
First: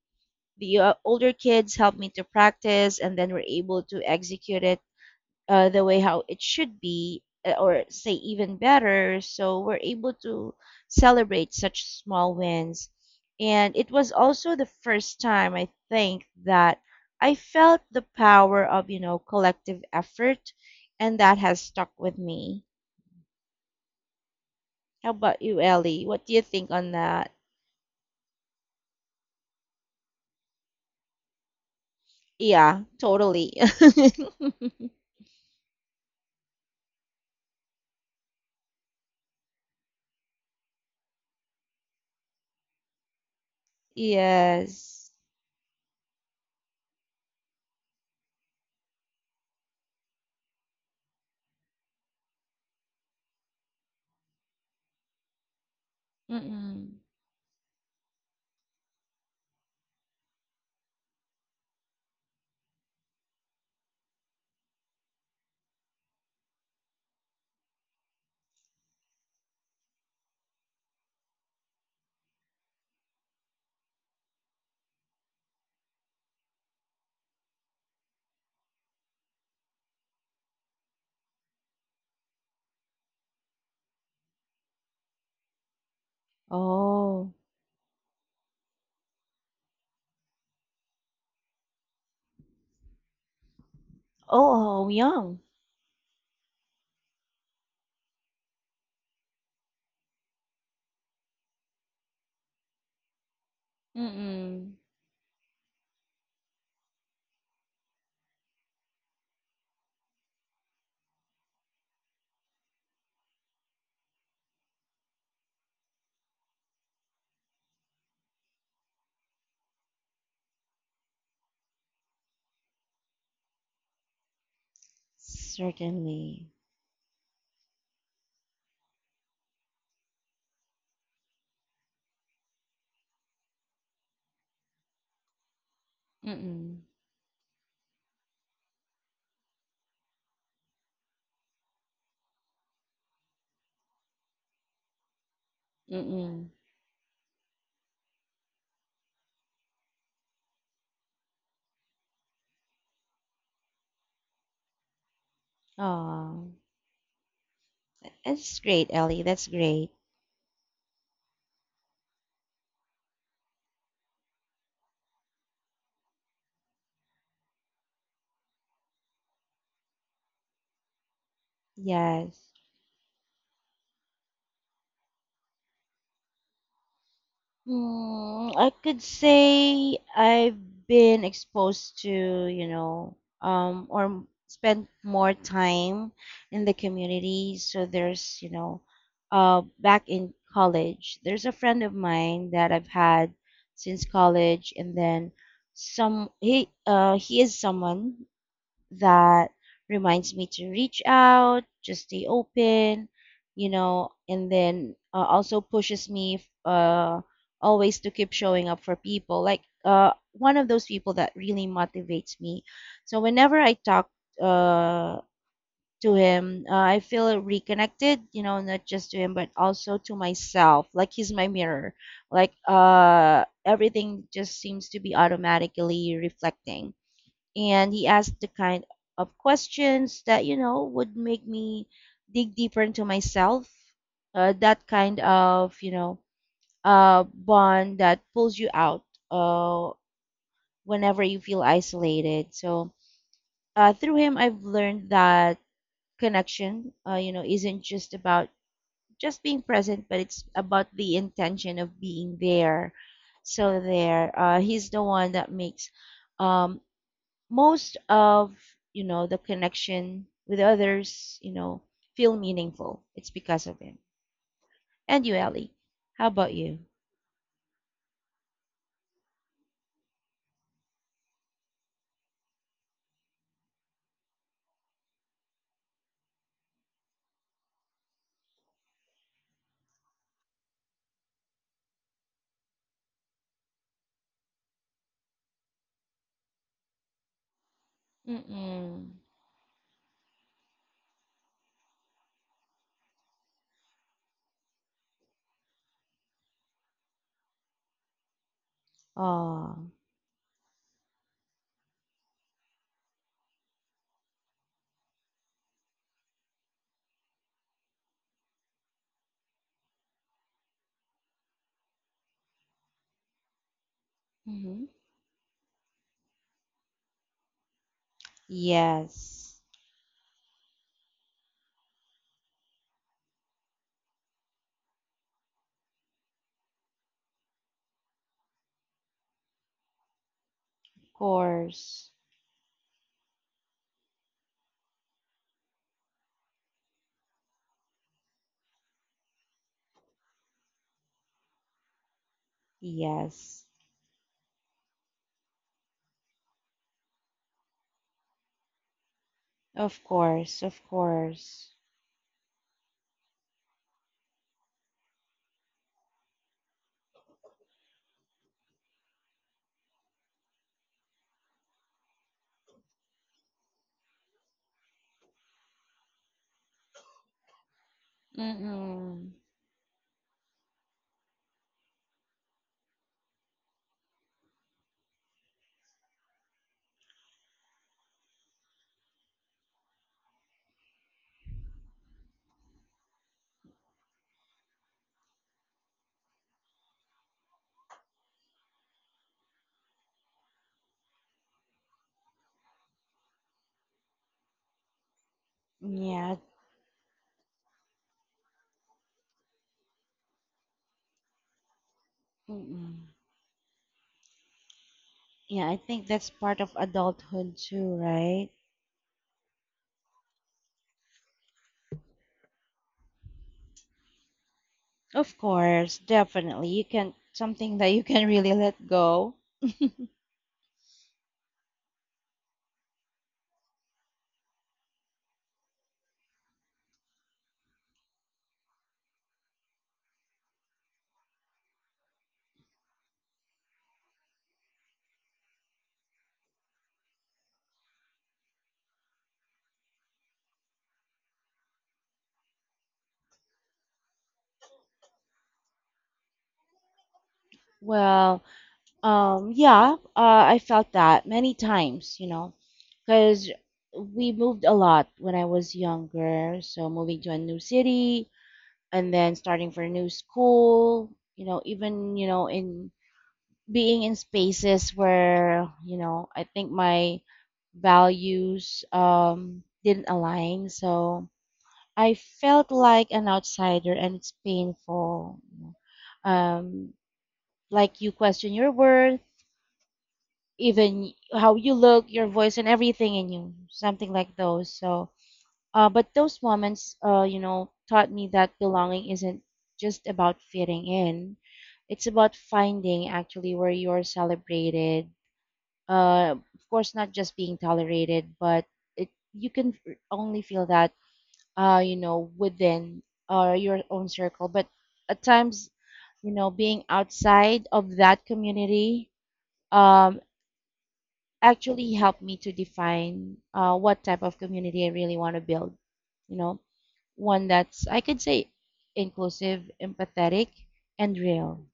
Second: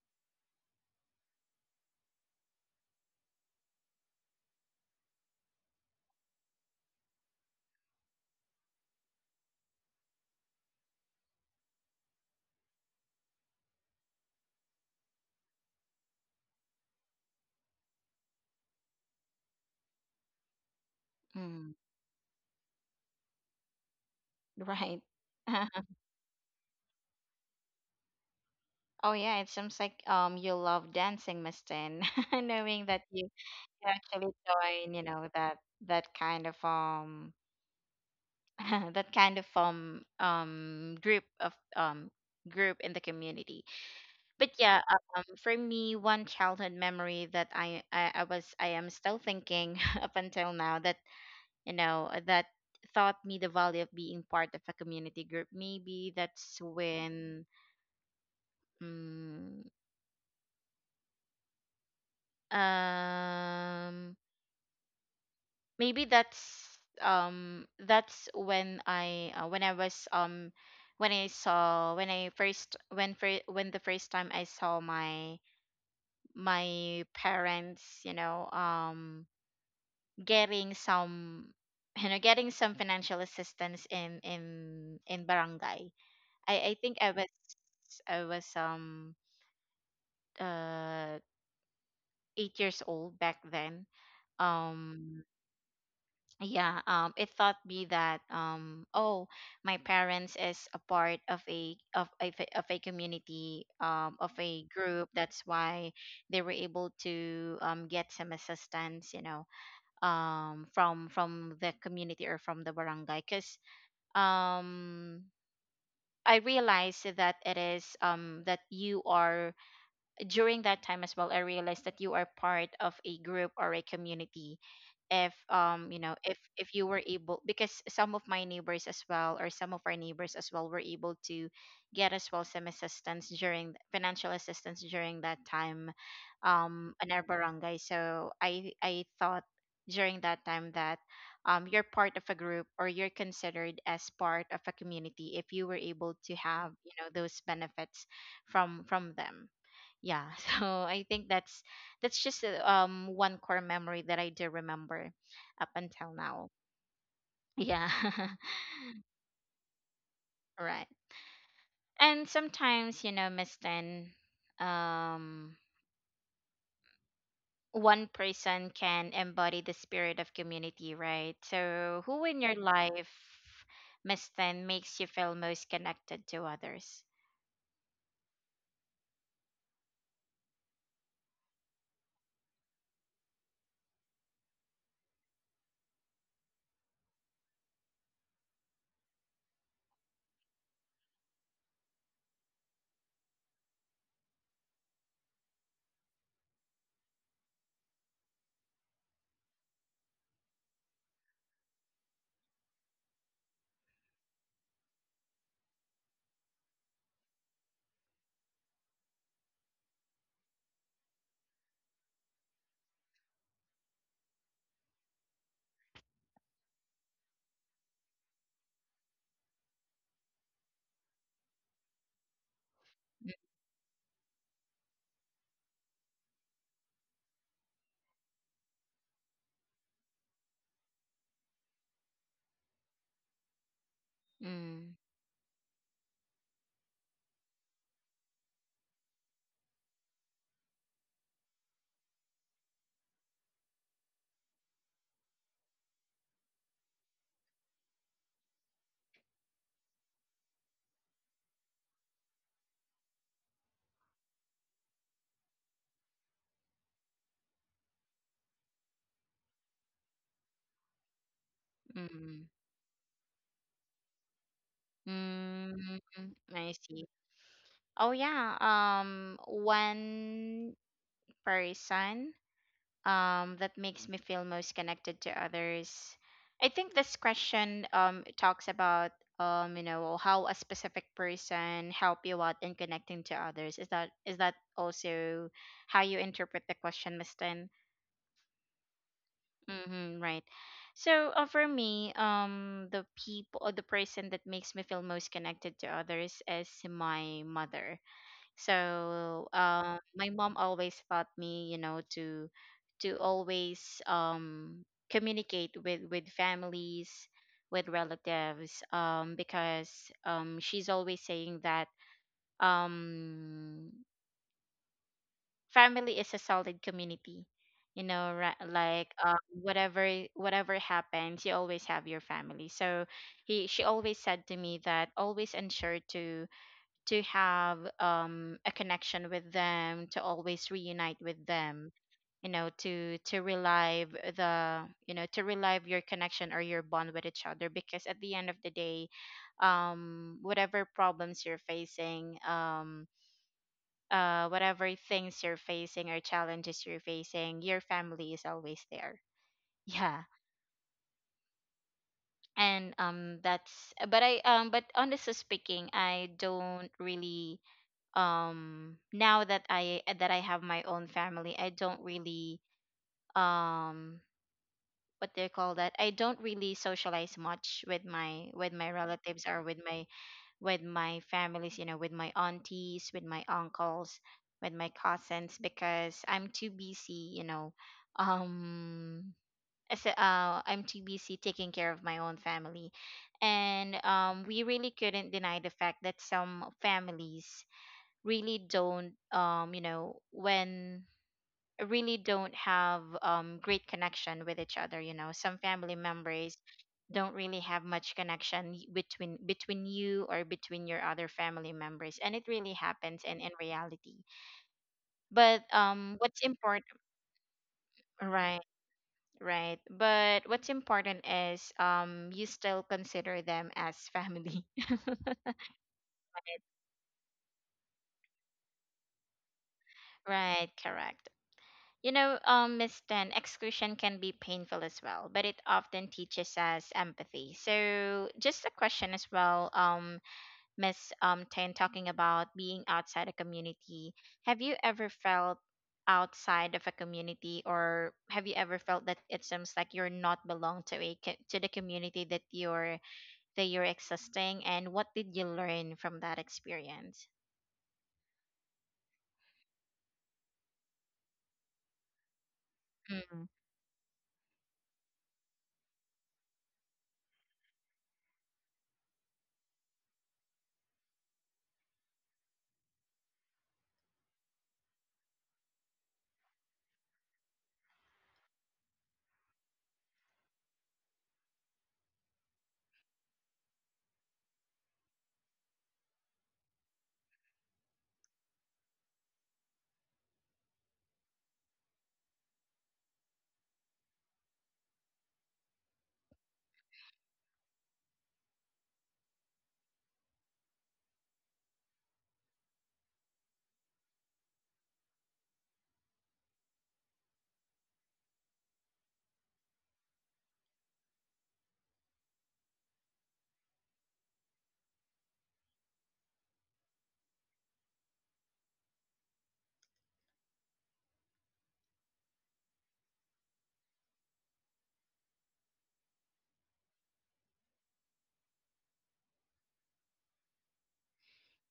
S2: the older kids helped me to practice, and then we're able to execute it the way how it should be, or say, even better, so we're able to celebrate such small wins. And it was also the first time I think that I felt the power of, collective effort, and that has
S1: mm,
S2: stuck with me.
S1: right.
S2: How about you, Ellie? What do you think on that?
S1: Oh yeah, it seems like you love dancing, Miss Tin,
S2: Yeah,
S1: knowing that you
S2: totally.
S1: to actually join, you know, that that kind of that kind of group of group in the community. But yeah,
S2: Yes.
S1: for me, one childhood memory that I am still thinking up until now, that you know that taught me the value of being part of a community group. Maybe that's
S2: Mm-mm.
S1: when mm, um maybe that's when I was when I saw when I first when for when the first time I saw my parents, you know, getting some you know, getting some financial assistance in in barangay. I think I was
S2: Oh.
S1: I was um uh 8 years old back then.
S2: Oh,
S1: um
S2: yum.
S1: yeah, it taught me that oh, my parents is a part of of a community, of a
S2: Mm-mm.
S1: group, that's why they were able to get some assistance, you know, from the community, or from the barangay, cuz um I realized that it is that you are during that time as well, I realized that you are part of a group or a community if you know,
S2: Certainly.
S1: if you were able, because some of my neighbors as well, or some of our neighbors as well, were able to get as well some assistance during financial assistance during that time
S2: Mm-mm.
S1: in our barangay. So I thought during that time that you're part of a group, or you're considered as part of a community, if you were able to
S2: Mm-mm.
S1: have, you know, those benefits from them. Yeah. So I think that's just one core memory that I do remember up until now.
S2: Oh.
S1: Yeah.
S2: That's great, Ellie. That's great.
S1: Right. And sometimes, you know, miss Tan, um one person can embody the spirit of community, right? So who in
S2: Yes.
S1: your life, miss Tan, makes you feel most connected to others?
S2: Hmm. I could say I've been exposed to, or spent more time in the community. So there's, back in college, there's a friend of mine that I've had since college, and then some. He is someone that reminds me to reach out, just stay open, you know, and then also pushes me always to keep showing up for people. Like, one of those people that really motivates me. So whenever I talk uh, to him, I feel reconnected, you know, not just to him, but also to myself. Like, he's my mirror. Like, everything just seems to be automatically reflecting, and he asked the kind of questions that, would make me dig deeper into myself, that
S1: Mm,
S2: kind of, bond that pulls you out uh, whenever you feel isolated. So through him, I've learned that connection, isn't just about just being present, but it's about the intention of being there. So there, he's the one that makes, um, most of, the connection with others, feel
S1: mm,
S2: meaningful. It's because of him. And you, Ellie?
S1: mm,
S2: How
S1: mm,
S2: about
S1: I
S2: you?
S1: see. Oh yeah. One person that makes me feel most connected to others? I think this question talks about you know, how a specific person help you out in connecting to others. Is that also how you interpret the question, Mistin?
S2: Mm-mm.
S1: Mm-hmm, right. So for me, the people or the person that makes me feel most connected to others is my mother. So
S2: Oh.
S1: my mom always taught me, you know, to always communicate with families, with relatives, because she's always saying that um,
S2: Mm-hmm.
S1: family is a solid community. You know, right, like
S2: Yes.
S1: whatever whatever happens, you always have your family. So he she always said to me that always ensure to have a connection with them, to always reunite
S2: Of
S1: with them,
S2: course.
S1: you know, to relive the you know, to relive your connection or your bond with each other. Because at the end of the day, whatever problems you're facing,
S2: Yes,
S1: whatever things you're facing, or challenges you're facing, your family is always there.
S2: of
S1: Yeah.
S2: course, of course.
S1: And that's, but honestly speaking, I don't really now that I have my own family, I don't really um what they call that, I don't really socialize much with my
S2: Mm-mm.
S1: relatives, or with my families, you know, with my aunties, with my uncles, with my cousins, because I'm too busy, you know, um I'm too busy taking care of my own family. And we really couldn't deny the fact that some families really don't you know, when really don't have great connection with each other, you know, some family
S2: Yeah.
S1: members don't really have much connection between between you, or between your other family members, and it really happens
S2: Mm-mm.
S1: in reality. But
S2: Yeah, I think that's
S1: what's
S2: part of
S1: important,
S2: adulthood too, right?
S1: right, right, but what's important is you still consider them as family.
S2: Of course. Definitely, you can something that you can really let go.
S1: Right, correct. You know, Miss Ten, exclusion can be painful as well, but it often teaches us empathy. So, just a question as well, Miss Ten, talking about being outside a community. Have you ever felt outside of a community, or have you ever felt that it seems like you're not belong to a to the community that you're existing? And what did you learn from that experience?
S2: Well, yeah, I felt that many times, you know, because we moved a lot when I was younger. So moving to a new city and then starting for a new school, you know, even, in being in spaces where, I think my values didn't align. So I felt like an outsider, and it's painful, you know. Like, you question your worth, even how you look, your voice, and everything in you, something like those. So, but those moments, taught me that belonging isn't just about fitting in. It's about finding actually where you're celebrated. Of course, not just being tolerated, but it you can only feel that, within your own circle. But at times, you know, being outside of that community, um, actually helped me to define what type of community I really want to build. You know, one that's, I could say, inclusive, empathetic, and real.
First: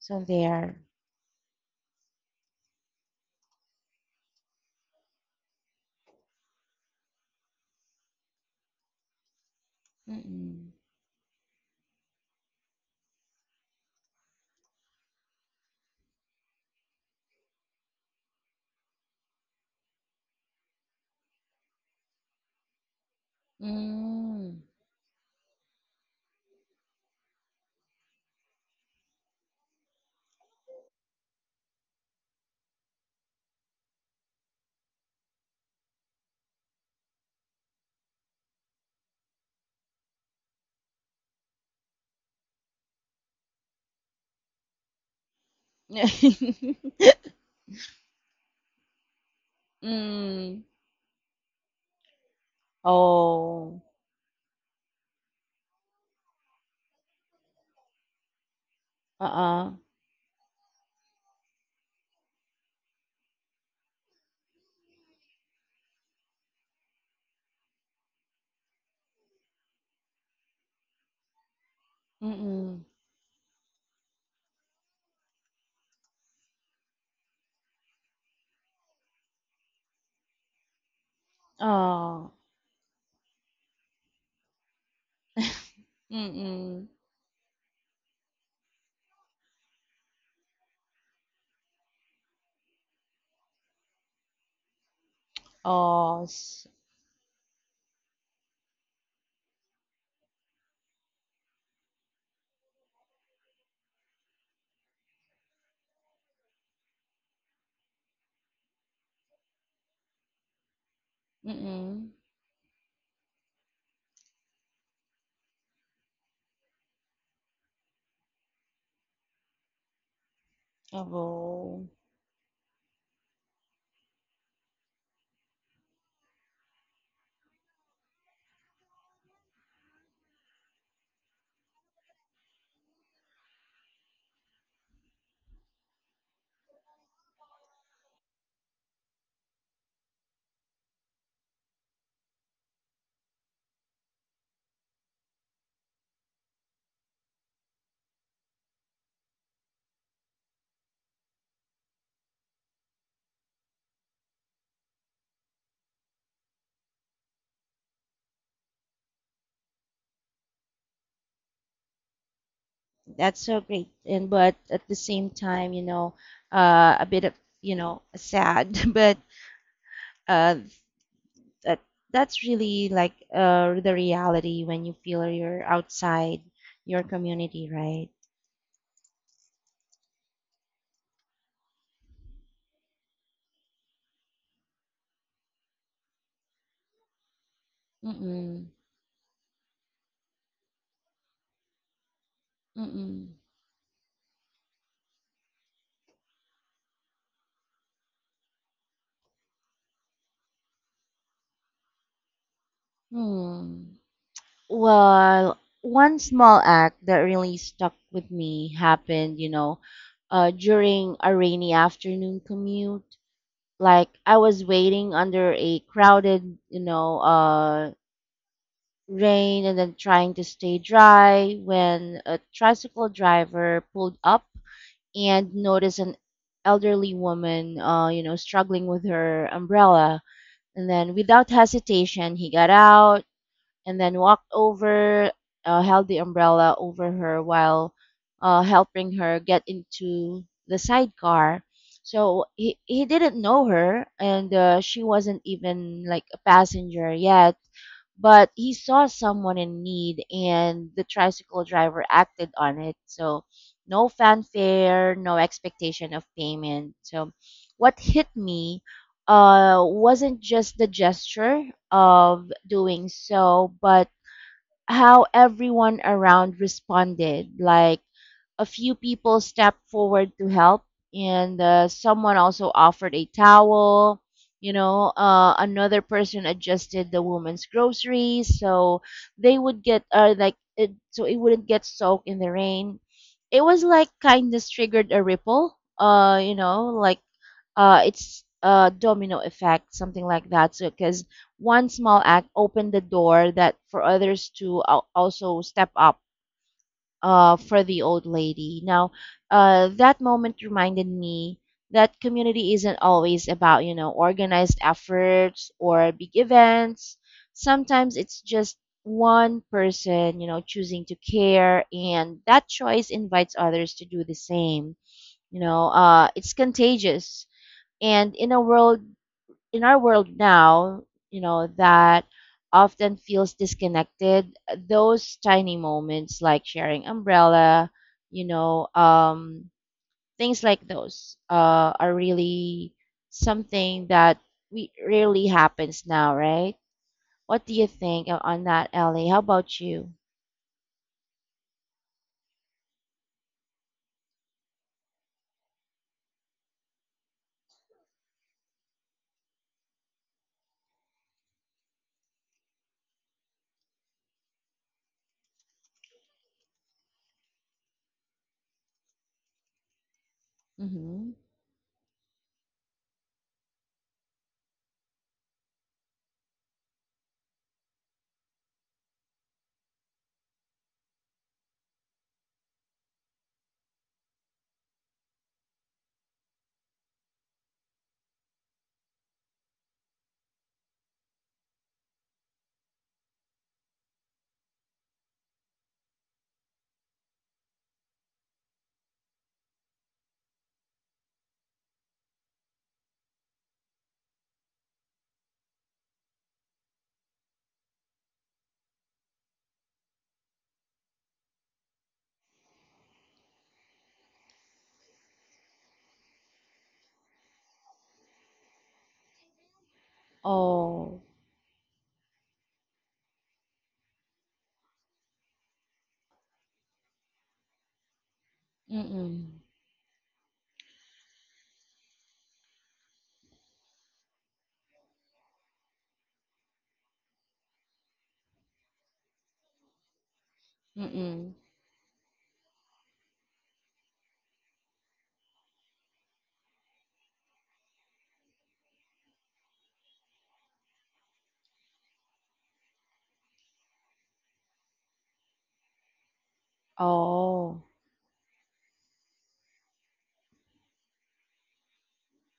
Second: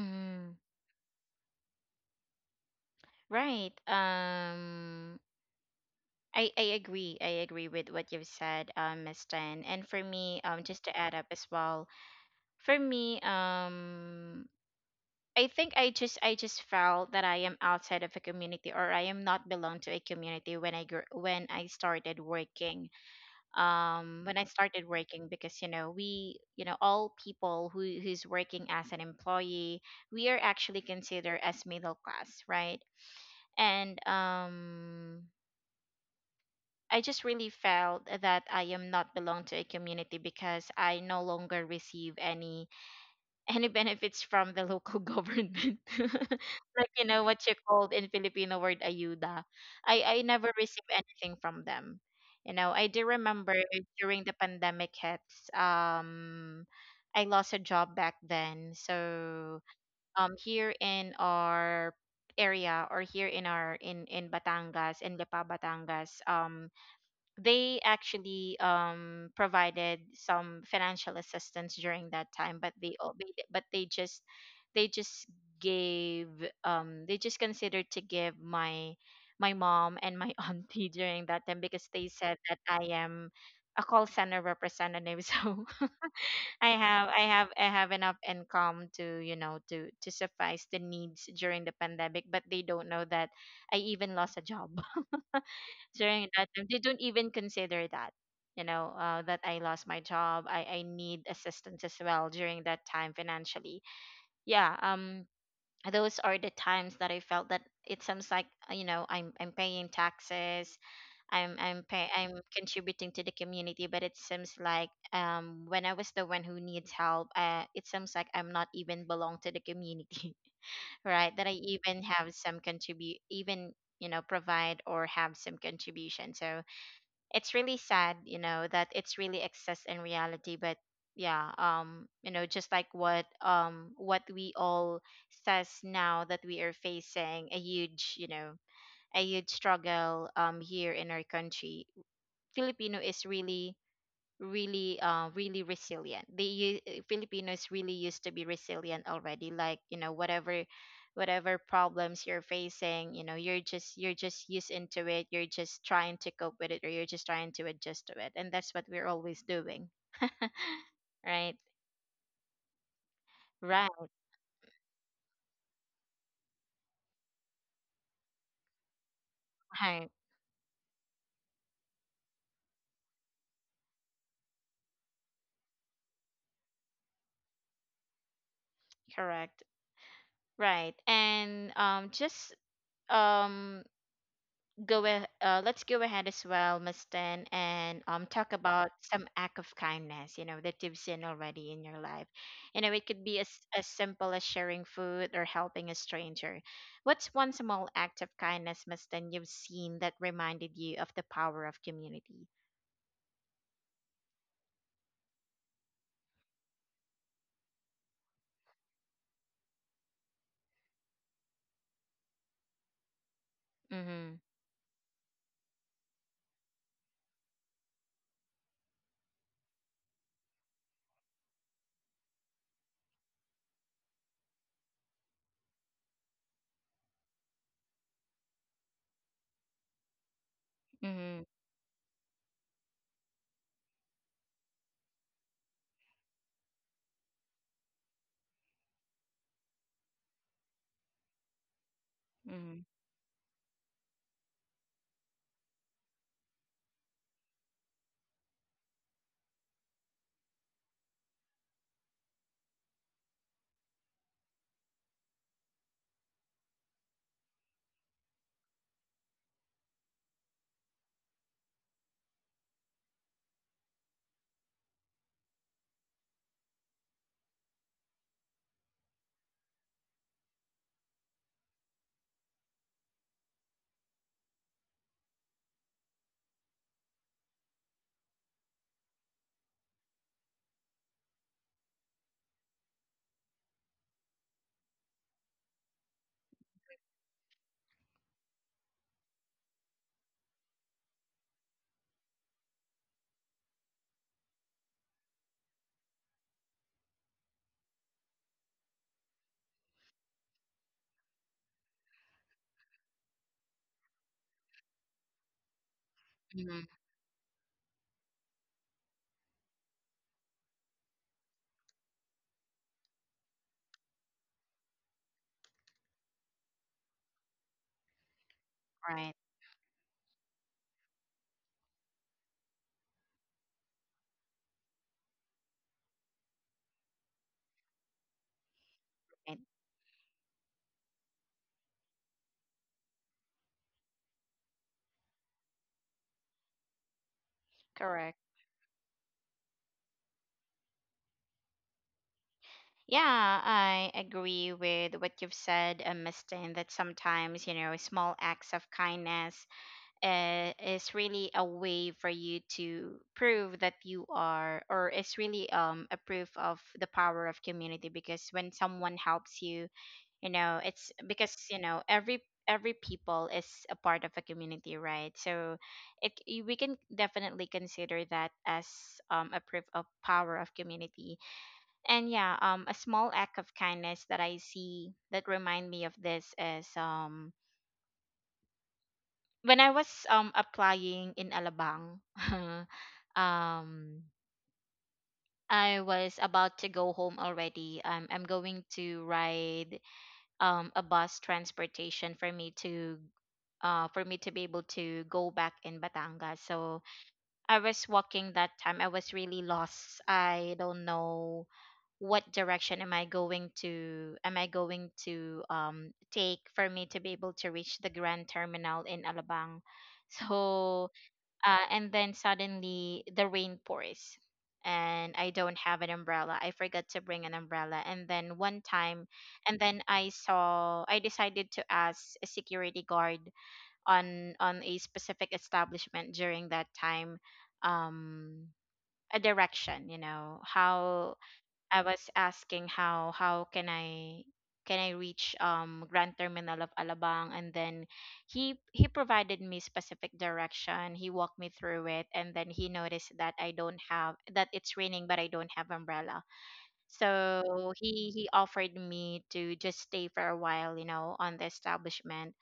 S2: So there.
S1: Right. I agree. I agree with what you've said, Miss Tan. And for me,
S2: Mm-mm.
S1: just to add up as well, for me, I think I just felt that I am outside of a community or I am not belong to a community when when I started working. When I
S2: Mm.
S1: started working because you know we you know all people who who's working as an employee, we are actually considered as middle class, right? And I just really felt that I am not belong to a community because I no longer receive any any benefits from the local government. Like you know what you called in Filipino word ayuda. I never
S2: Mm.
S1: receive anything from them. You know, I do remember
S2: Oh.
S1: during the pandemic hits, I lost a job back then. So
S2: Uh-uh.
S1: here in our area or here in our in Batangas in Lipa Batangas, they actually provided some financial assistance during that time, but
S2: Mm-mm.
S1: they al- they di- but they just gave they just considered to give my my mom and my auntie during that time because they said
S2: Oh.
S1: that I am a call center representative, so I
S2: Mm-mm.
S1: have I have I have enough income to you know to suffice the needs during the pandemic, but they don't know that I even lost a job
S2: Oh.
S1: during that time. They don't even consider that you know that I lost my job. I need assistance as well during that time financially. Yeah, um, those are the times that I felt that it seems like you know i'm paying taxes.
S2: Mm-mm.
S1: I'm contributing to the community, but it seems like when I was the one who needs help, it seems like I'm not even belong to the community. Right, that I
S2: Oh.
S1: even have some contribute even you know provide or have some contribution. So it's really sad, you know, that it's really excess in reality. But yeah, you know, just like what we all says now, that we are facing a huge, you know, a huge struggle here in our country. Filipino is really really really resilient. Filipinos really used to be resilient already. Like you know whatever whatever problems you're facing, you know, you're just used into it, you're just trying to cope with it, or you're just trying to adjust to it, and that's what we're always doing. Right.
S2: That's so great,
S1: Right.
S2: and but at the same time, you know, a bit of, sad, but
S1: Right.
S2: uh, that that's really like, the reality when you feel you're outside your community, right?
S1: Correct. Right, and just um let's go ahead as well, Miss Tan, and
S2: Mm-mm.
S1: talk about some act of kindness you know that you've seen already in your life. You know, it could
S2: Mm-mm.
S1: be as simple as sharing food or helping a stranger. What's one small act of kindness, Miss Tan, you've seen that reminded you of the power of community?
S2: Hmm. Well, one small act that really stuck with me happened, you know, during a rainy afternoon commute. Like,
S1: Mm-hmm.
S2: I was waiting under a crowded, rain, and then trying to stay dry when a tricycle driver pulled up and noticed an elderly woman, struggling with her umbrella. And then,
S1: Mm-hmm.
S2: without hesitation, he got out and then walked over, held the umbrella over her while helping her get into the sidecar. So
S1: Mm-hmm.
S2: he didn't know her, and she wasn't even like a passenger yet, but he saw someone in need, and the tricycle driver acted on it. So no fanfare, no expectation of payment. So what hit me wasn't just the gesture of doing so, but how everyone around responded. Like, a few people stepped forward to help, and someone also offered a towel. You know, another person adjusted the woman's groceries, so they would get so it wouldn't get soaked in the rain. It was like kindness triggered a ripple. Like, it's a domino effect, something like that. So because one small act opened the door that for others to also step up for the old lady. Now, that moment reminded me that community isn't always about, you know, organized efforts or big
S1: Mm-hmm.
S2: events. Sometimes it's just one person, you know, choosing to care, and that choice invites others to do the same. You know, it's contagious. And
S1: Right.
S2: in our world now, you know, that often feels disconnected, those tiny moments like sharing umbrella, you know,
S1: Right.
S2: um, things like those are really something that we rarely happens now, right? What do you think
S1: Correct.
S2: on that, Ellie? How about you?
S1: Yeah, I agree with what you've said, Miss Tan, that sometimes, you know, small acts of kindness is really a way for you to prove that you are, or it's really a proof of the power of community, because when someone helps you, you know, it's
S2: Mm-hmm.
S1: because you know every people is a part of a community, right? So we can definitely consider that as a proof of power of community. And yeah, um, a small act of kindness that I see that remind me of this is when I was applying in Alabang, um, I was about to go home already. I'm going to ride a bus transportation for me to be able to go back in Batangas. So I was walking that time. I was really lost. I don't know what direction am I going to take for me to be able to reach the Grand Terminal in Alabang. So,
S2: Oh,
S1: and then suddenly the rain pours, and I don't have an umbrella, I forgot to bring an umbrella. And then one time
S2: mm-mm,
S1: and then I saw I decided to ask a security guard on a specific establishment during that time, um, a direction. You know, how
S2: mm-mm.
S1: I was asking how can I reach Grand Terminal of Alabang? And then he provided me specific direction. He walked me through it, and then he noticed that I don't have that it's raining but I don't have umbrella.
S2: Oh,
S1: So he offered me to just stay for a while, you know, on the establishment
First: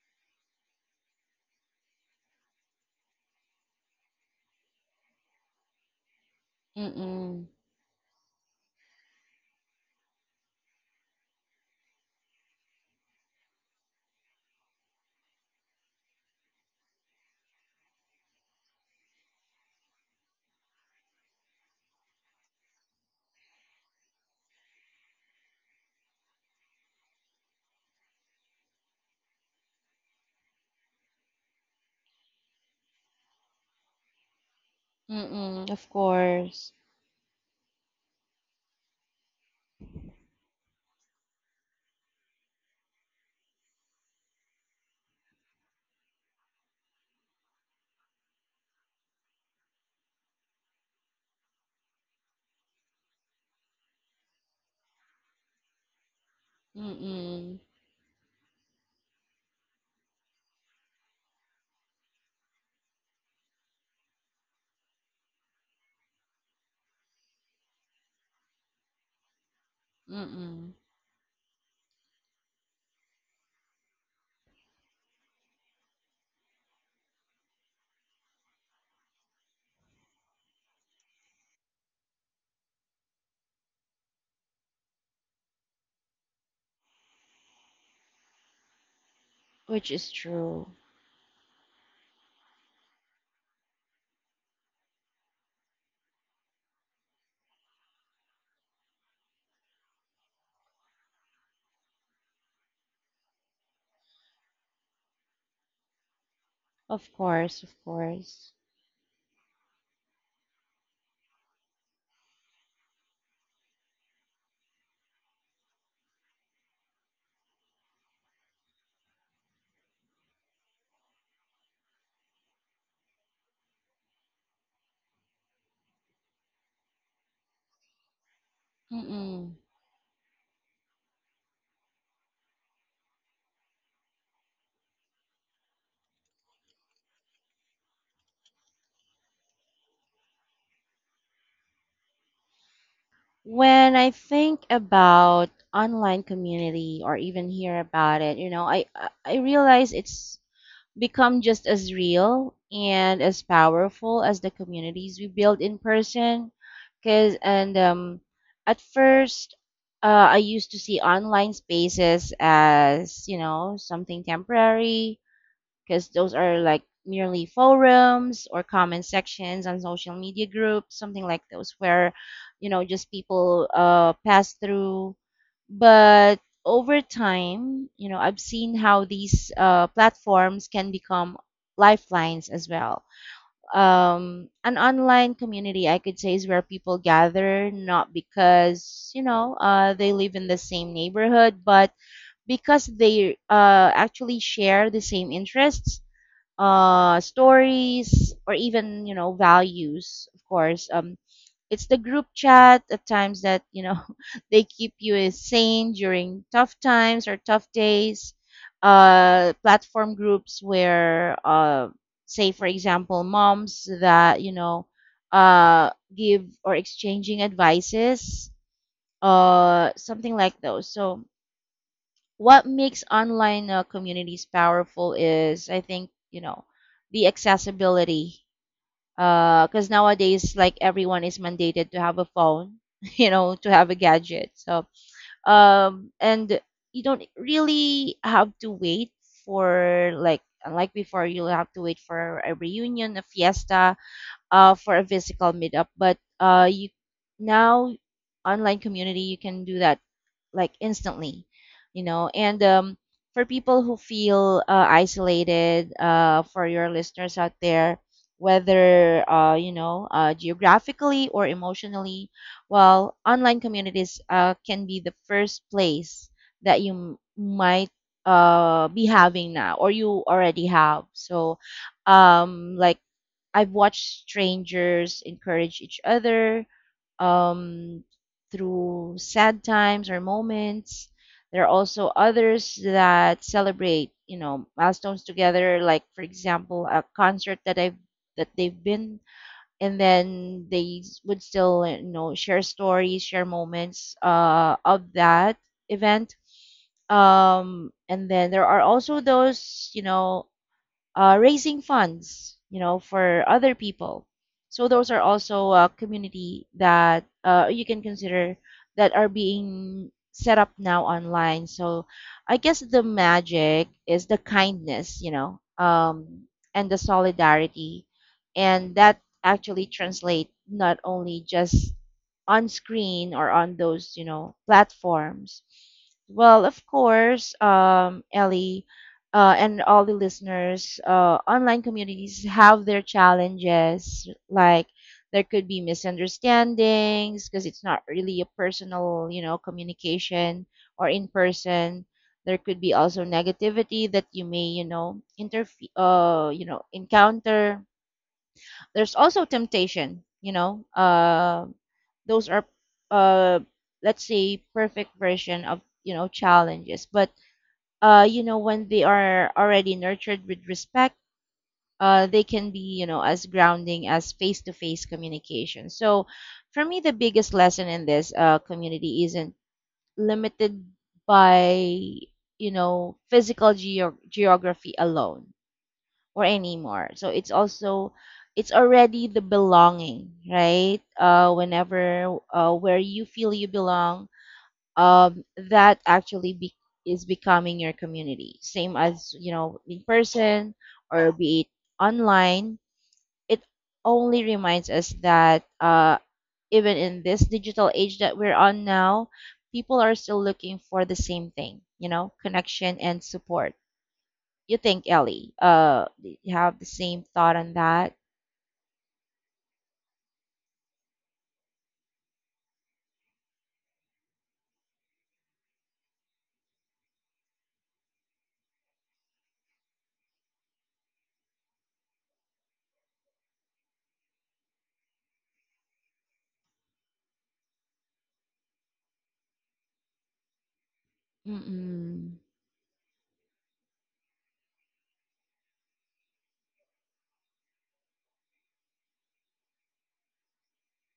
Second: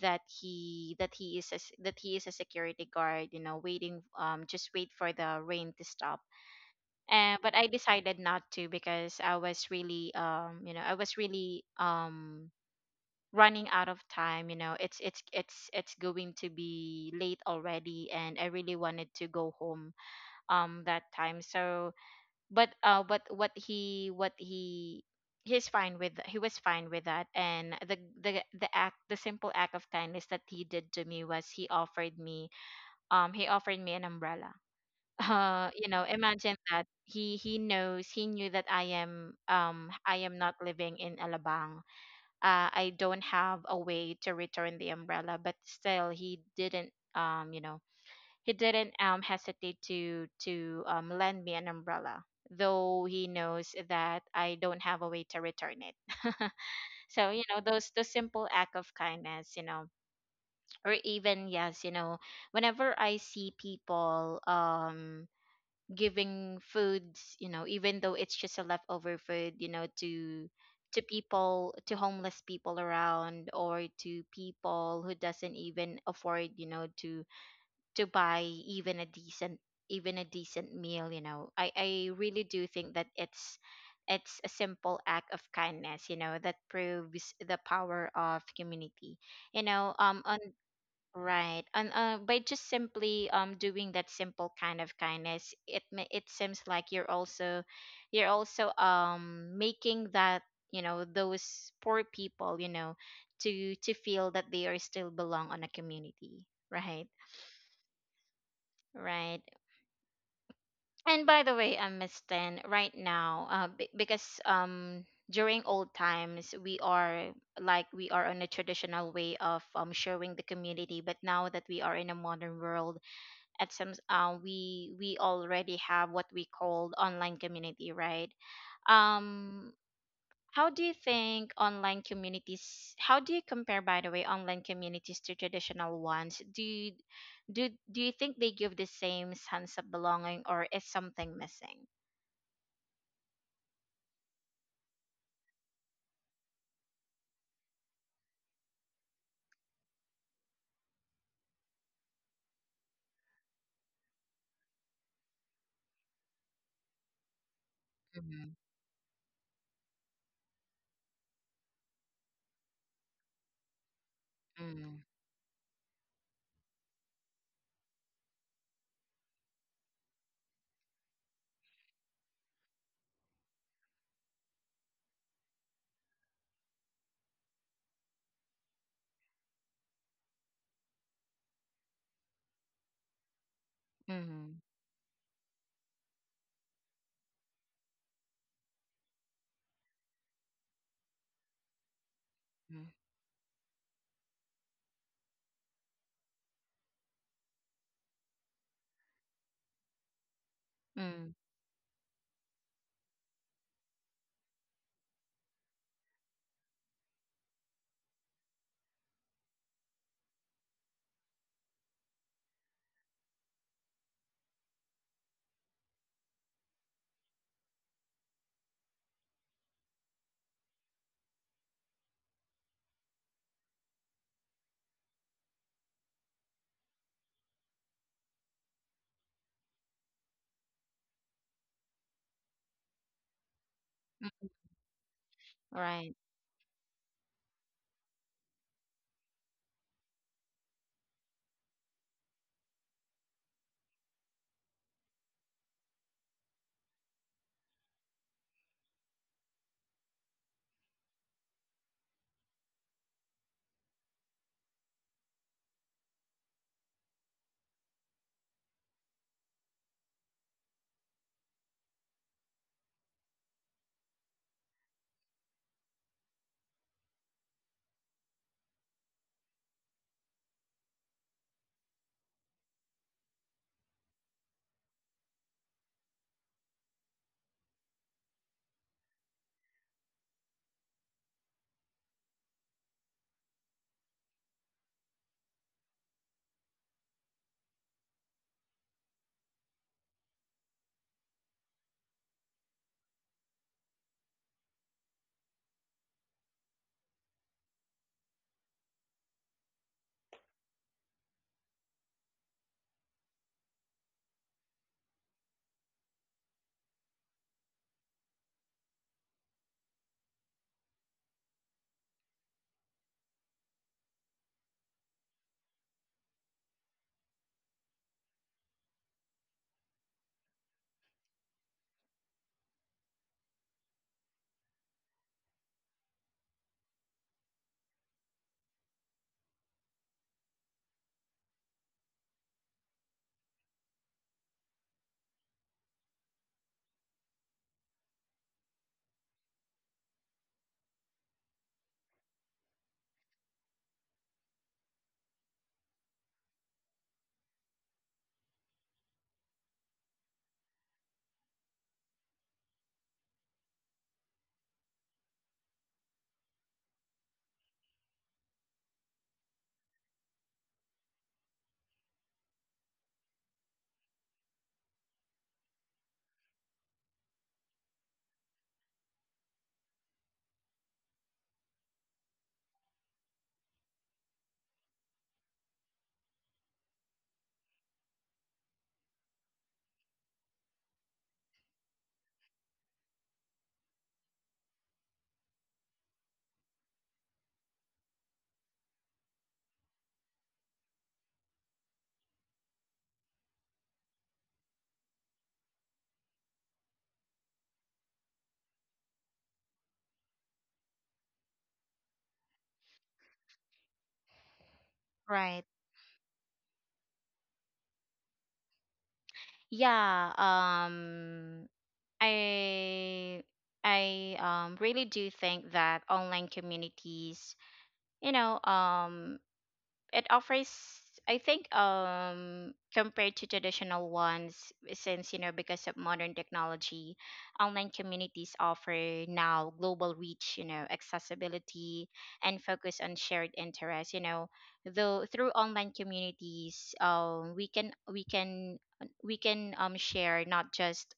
S1: that he is a, s- that he is a security guard, you know, waiting, um, just wait for the rain to stop. And
S2: mm-mm,
S1: but I decided not to, because I was really you know I was really, um, running out of time, you know, it's it's going to be late already, and I really wanted to go home that time. So but what he he was fine with that. And the act, the simple act of kindness that he did to me, was he offered me an umbrella. Uh,
S2: mm-mm.
S1: you
S2: Of
S1: know, imagine
S2: course.
S1: that he knew that I am, um, I am not living in Alabang. Uh, I don't have a way to return the umbrella, but still he didn't, um, you know, he didn't, um, hesitate to lend me an umbrella, though he knows that I don't have a way to return it. So you
S2: Mm-mm,
S1: know those the simple act of kindness, you know, or even yes, you know, whenever I see people, um, giving foods, you know, even though it's just a leftover food, you know,
S2: mm-mm.
S1: to people, to homeless people around, or to people who doesn't even afford, you know, to buy even a decent meal, you know, i really do think that it's a simple act of kindness you know that proves the power of community, you
S2: Which
S1: know,
S2: is
S1: um, on.
S2: true.
S1: Right. And by just simply doing that simple kind of kindness, it seems like you're also you're also, um, making that, you know, those poor people, you know, to feel that they are still belong on a community, right?
S2: Of course, of course.
S1: Right. And by the way, Miss Ten, right now, because during old times we are like we are on a traditional way of showing the community, but now that we are in a modern world, at some, we already have what we called online community, right?
S2: Mm-mm.
S1: Um, how do you think online communities, how do you compare, by the way, online communities to traditional ones? Do you think they give the same sense of belonging, or is something missing?
S2: When I think about online community or even hear about it, you know, I realize it's become just as real and as powerful as the communities we build in person. Cause and
S1: Mm-hmm.
S2: At first, I used to see online spaces as, you know, something
S1: Mm-hmm.
S2: temporary, because those are like merely forums or comment sections on social media groups, something like those, where just people pass through. But over time, you know, I've seen how these platforms can become lifelines as well. An online community, I could say, is where people gather not because, they live in the same neighborhood, but
S1: Mm-hmm.
S2: because they actually share the same interests, stories, or even, values. Of course, it's the group chat at times that, they keep you sane during tough times or tough days. Platform groups where, say for example, moms that, uh, give or exchanging advices, something like those. So what makes online communities powerful is, I think, the accessibility, because nowadays like everyone is mandated to have a phone to have a
S1: Mm-hmm.
S2: gadget. So
S1: Right.
S2: and you don't really have to wait for, like, unlike before, you'll have to wait for a reunion, a fiesta, for a physical meetup. But you now, online community, you can do that like instantly, you know. And for people who feel isolated, for your listeners out there, whether geographically or emotionally, well, online communities can be the first place that you might be having now or you already have. So, like, I've watched strangers encourage each other, um, through sad times or moments. There are also others that celebrate, you know, milestones together. Like, for example, a concert that I've that they've been, and then they would still, you know, share stories, share moments of that event. And then there are also those, raising funds, you know, for other people. So those are also a community that, you can consider that are being set up now online. So I guess the magic is the kindness, and the solidarity, and that actually translate not only just on screen or on those, platforms. Well, of course, Ellie, and all the listeners, online communities have their challenges. Like, there could be misunderstandings because it's not really a personal, you know, communication or in person. There could be also negativity that you may, encounter. There's also temptation, you know. Those are, uh, let's say, perfect version of challenges, but when they are already nurtured with respect, they can be, you know, as grounding as face to face communication. So for me, the biggest lesson in this community isn't limited by, you know, physical geography alone or anymore. So it's already the belonging, right? Whenever where you feel you belong, um, that actually be- is becoming your community. Same as, you know, in person or be it online, it only reminds us that even in this digital age that we're on now, people are still looking for the same thing, you know, connection and support. You think, Ellie,
S1: Right.
S2: you have the same thought on that?
S1: Yeah, um, I I, um, really do think that online communities, you know, um, it offers, I think, um, compared to traditional ones, since you know because of modern technology, online communities offer now global reach, you know, accessibility,
S2: Mm-mm.
S1: and focus on shared interests, you know. Though through online communities, um, we can share not just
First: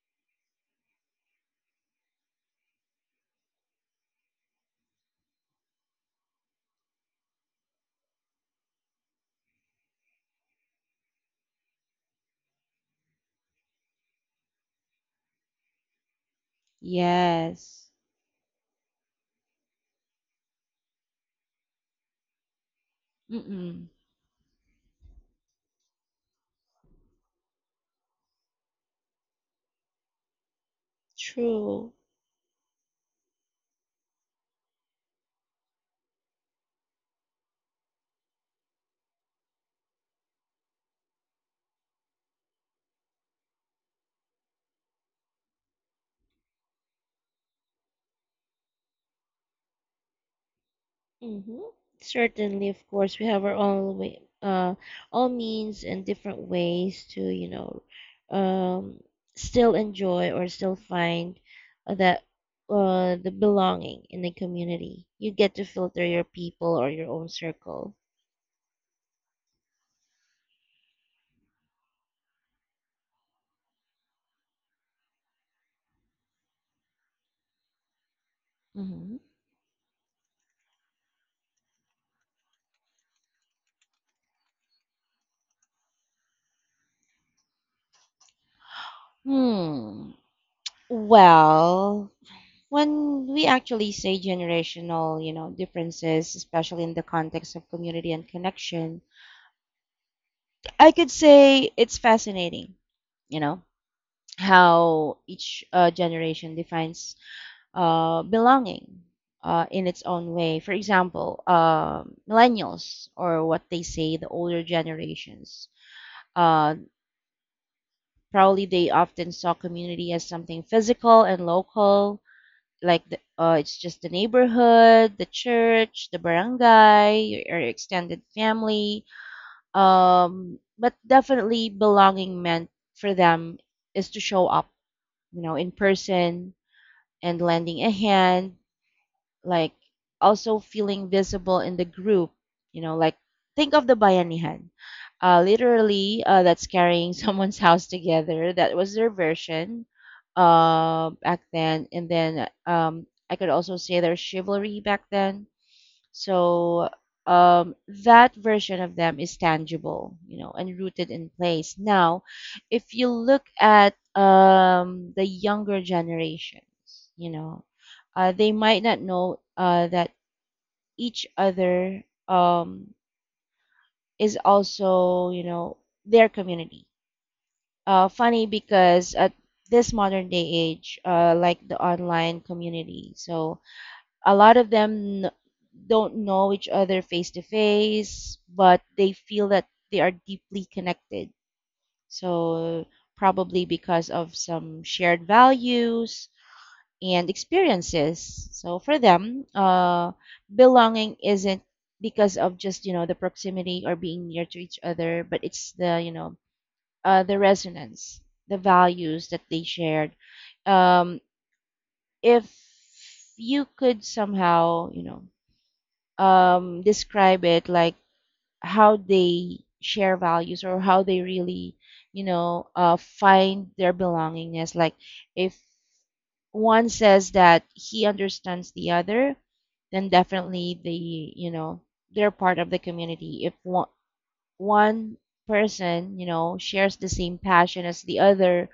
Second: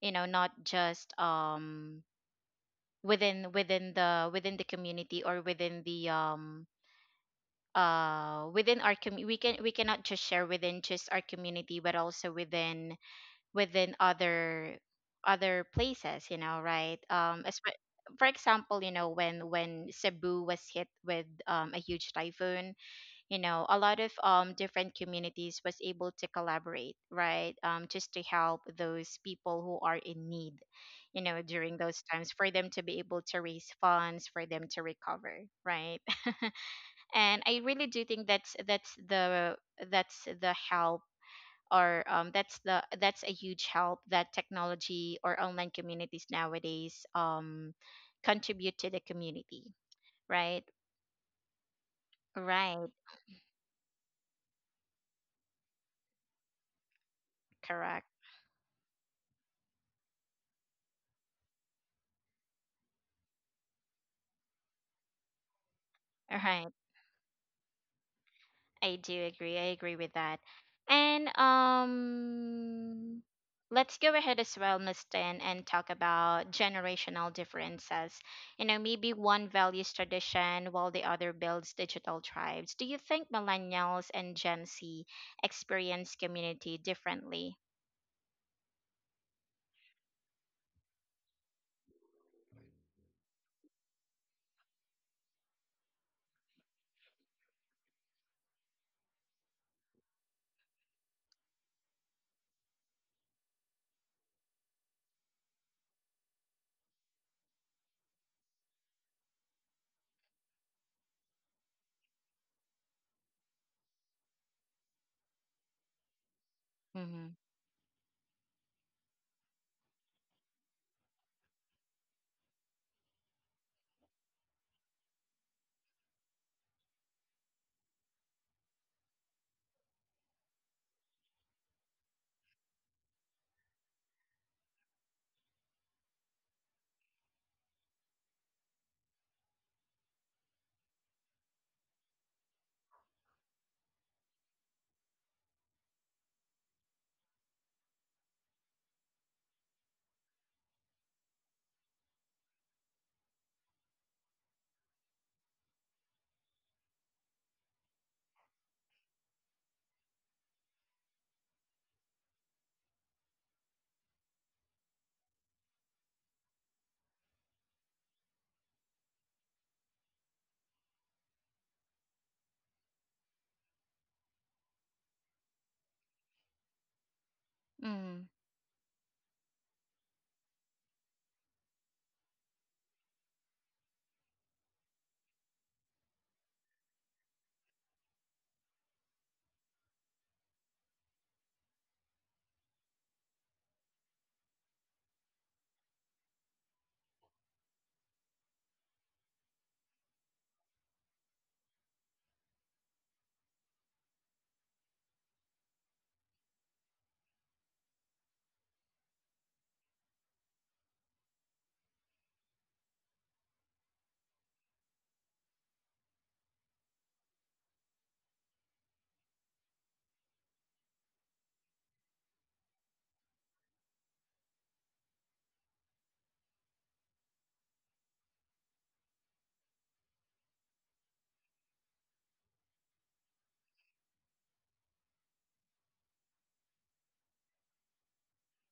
S1: you know not just within within the community, or within the within our community, we cannot just share within just our community, but also within within other other places, you know. Right, um, as
S2: Yes.
S1: for example, you know, when Cebu was hit with, a huge typhoon, you know, a
S2: Mm-mm.
S1: lot of, um, different communities was able to collaborate, right, um, just to help those people who are in need, you know, during
S2: True.
S1: those times, for them to be able to raise funds for them to recover, right. And I really do think that's the help or, that's the that's a huge help that technology or online communities nowadays, contribute to the community, right?
S2: Mm-hmm. Certainly,
S1: Right.
S2: of course, we have our own way, all means and different ways to, you know,
S1: Correct.
S2: um, still enjoy or still find that the belonging in the community. You get to filter your
S1: Right.
S2: people or your own circle.
S1: I do agree. I agree with that. And let's go ahead as well, Miss Tan, and talk about generational differences. You know, maybe
S2: Hmm.
S1: one values tradition while the other builds digital tribes. Do you think millennials and Gen Z experience community differently?
S2: Hmm. Well, when we actually say generational, you know, differences, especially in the context of community and connection, I could say it's fascinating, you know. How each generation defines belonging in its own way. For example, millennials, or what they say, the older generations, uh,
S1: Mm-hmm.
S2: probably they often saw community as something physical and local, like it's just the neighborhood, the church, the barangay, your extended family. But definitely, belonging meant for them is to show up, you know, in person and lending a hand, like also feeling visible in the group. You know, like think of the bayanihan. Literally, that's carrying someone's house together. That was their version back then. And then I could also say there's chivalry back then, so um, that version of them is tangible, you know, and rooted in place. Now, if you look at the younger generations, you know, they might not know that each other is also, you know, their community.
S1: Mm-hmm.
S2: Funny because at this modern day age, like the online community, so a lot of don't know each other face to face, but they feel that they are deeply connected. So, probably because of some shared values and experiences. So, for them, belonging isn't because of just the proximity or being near to each other, but it's the you know the resonance, the values that they shared. Um, if you could somehow describe it like how they share values or how they really, you know, find their belongingness. Like if one says that he understands the other, then definitely they, you know, they're part of the community. If one person, you know, shares the same passion as the other,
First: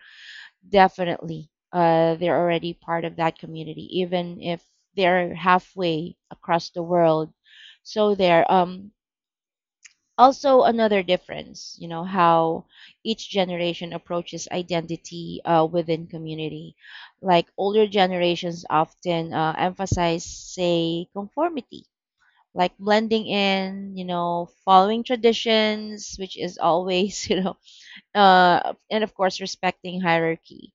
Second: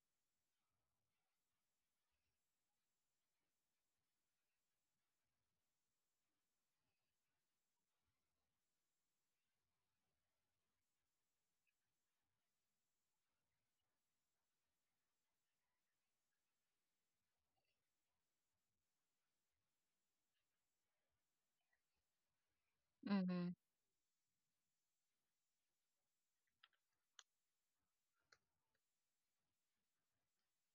S2: definitely they're already part of that community, even if they're halfway across the world. So there, also another difference, you know, how each generation approaches identity within community, like older generations often emphasize, say, conformity, like blending
S1: Mm-hmm.
S2: in, you know, following traditions, which is always you know and of course respecting hierarchy.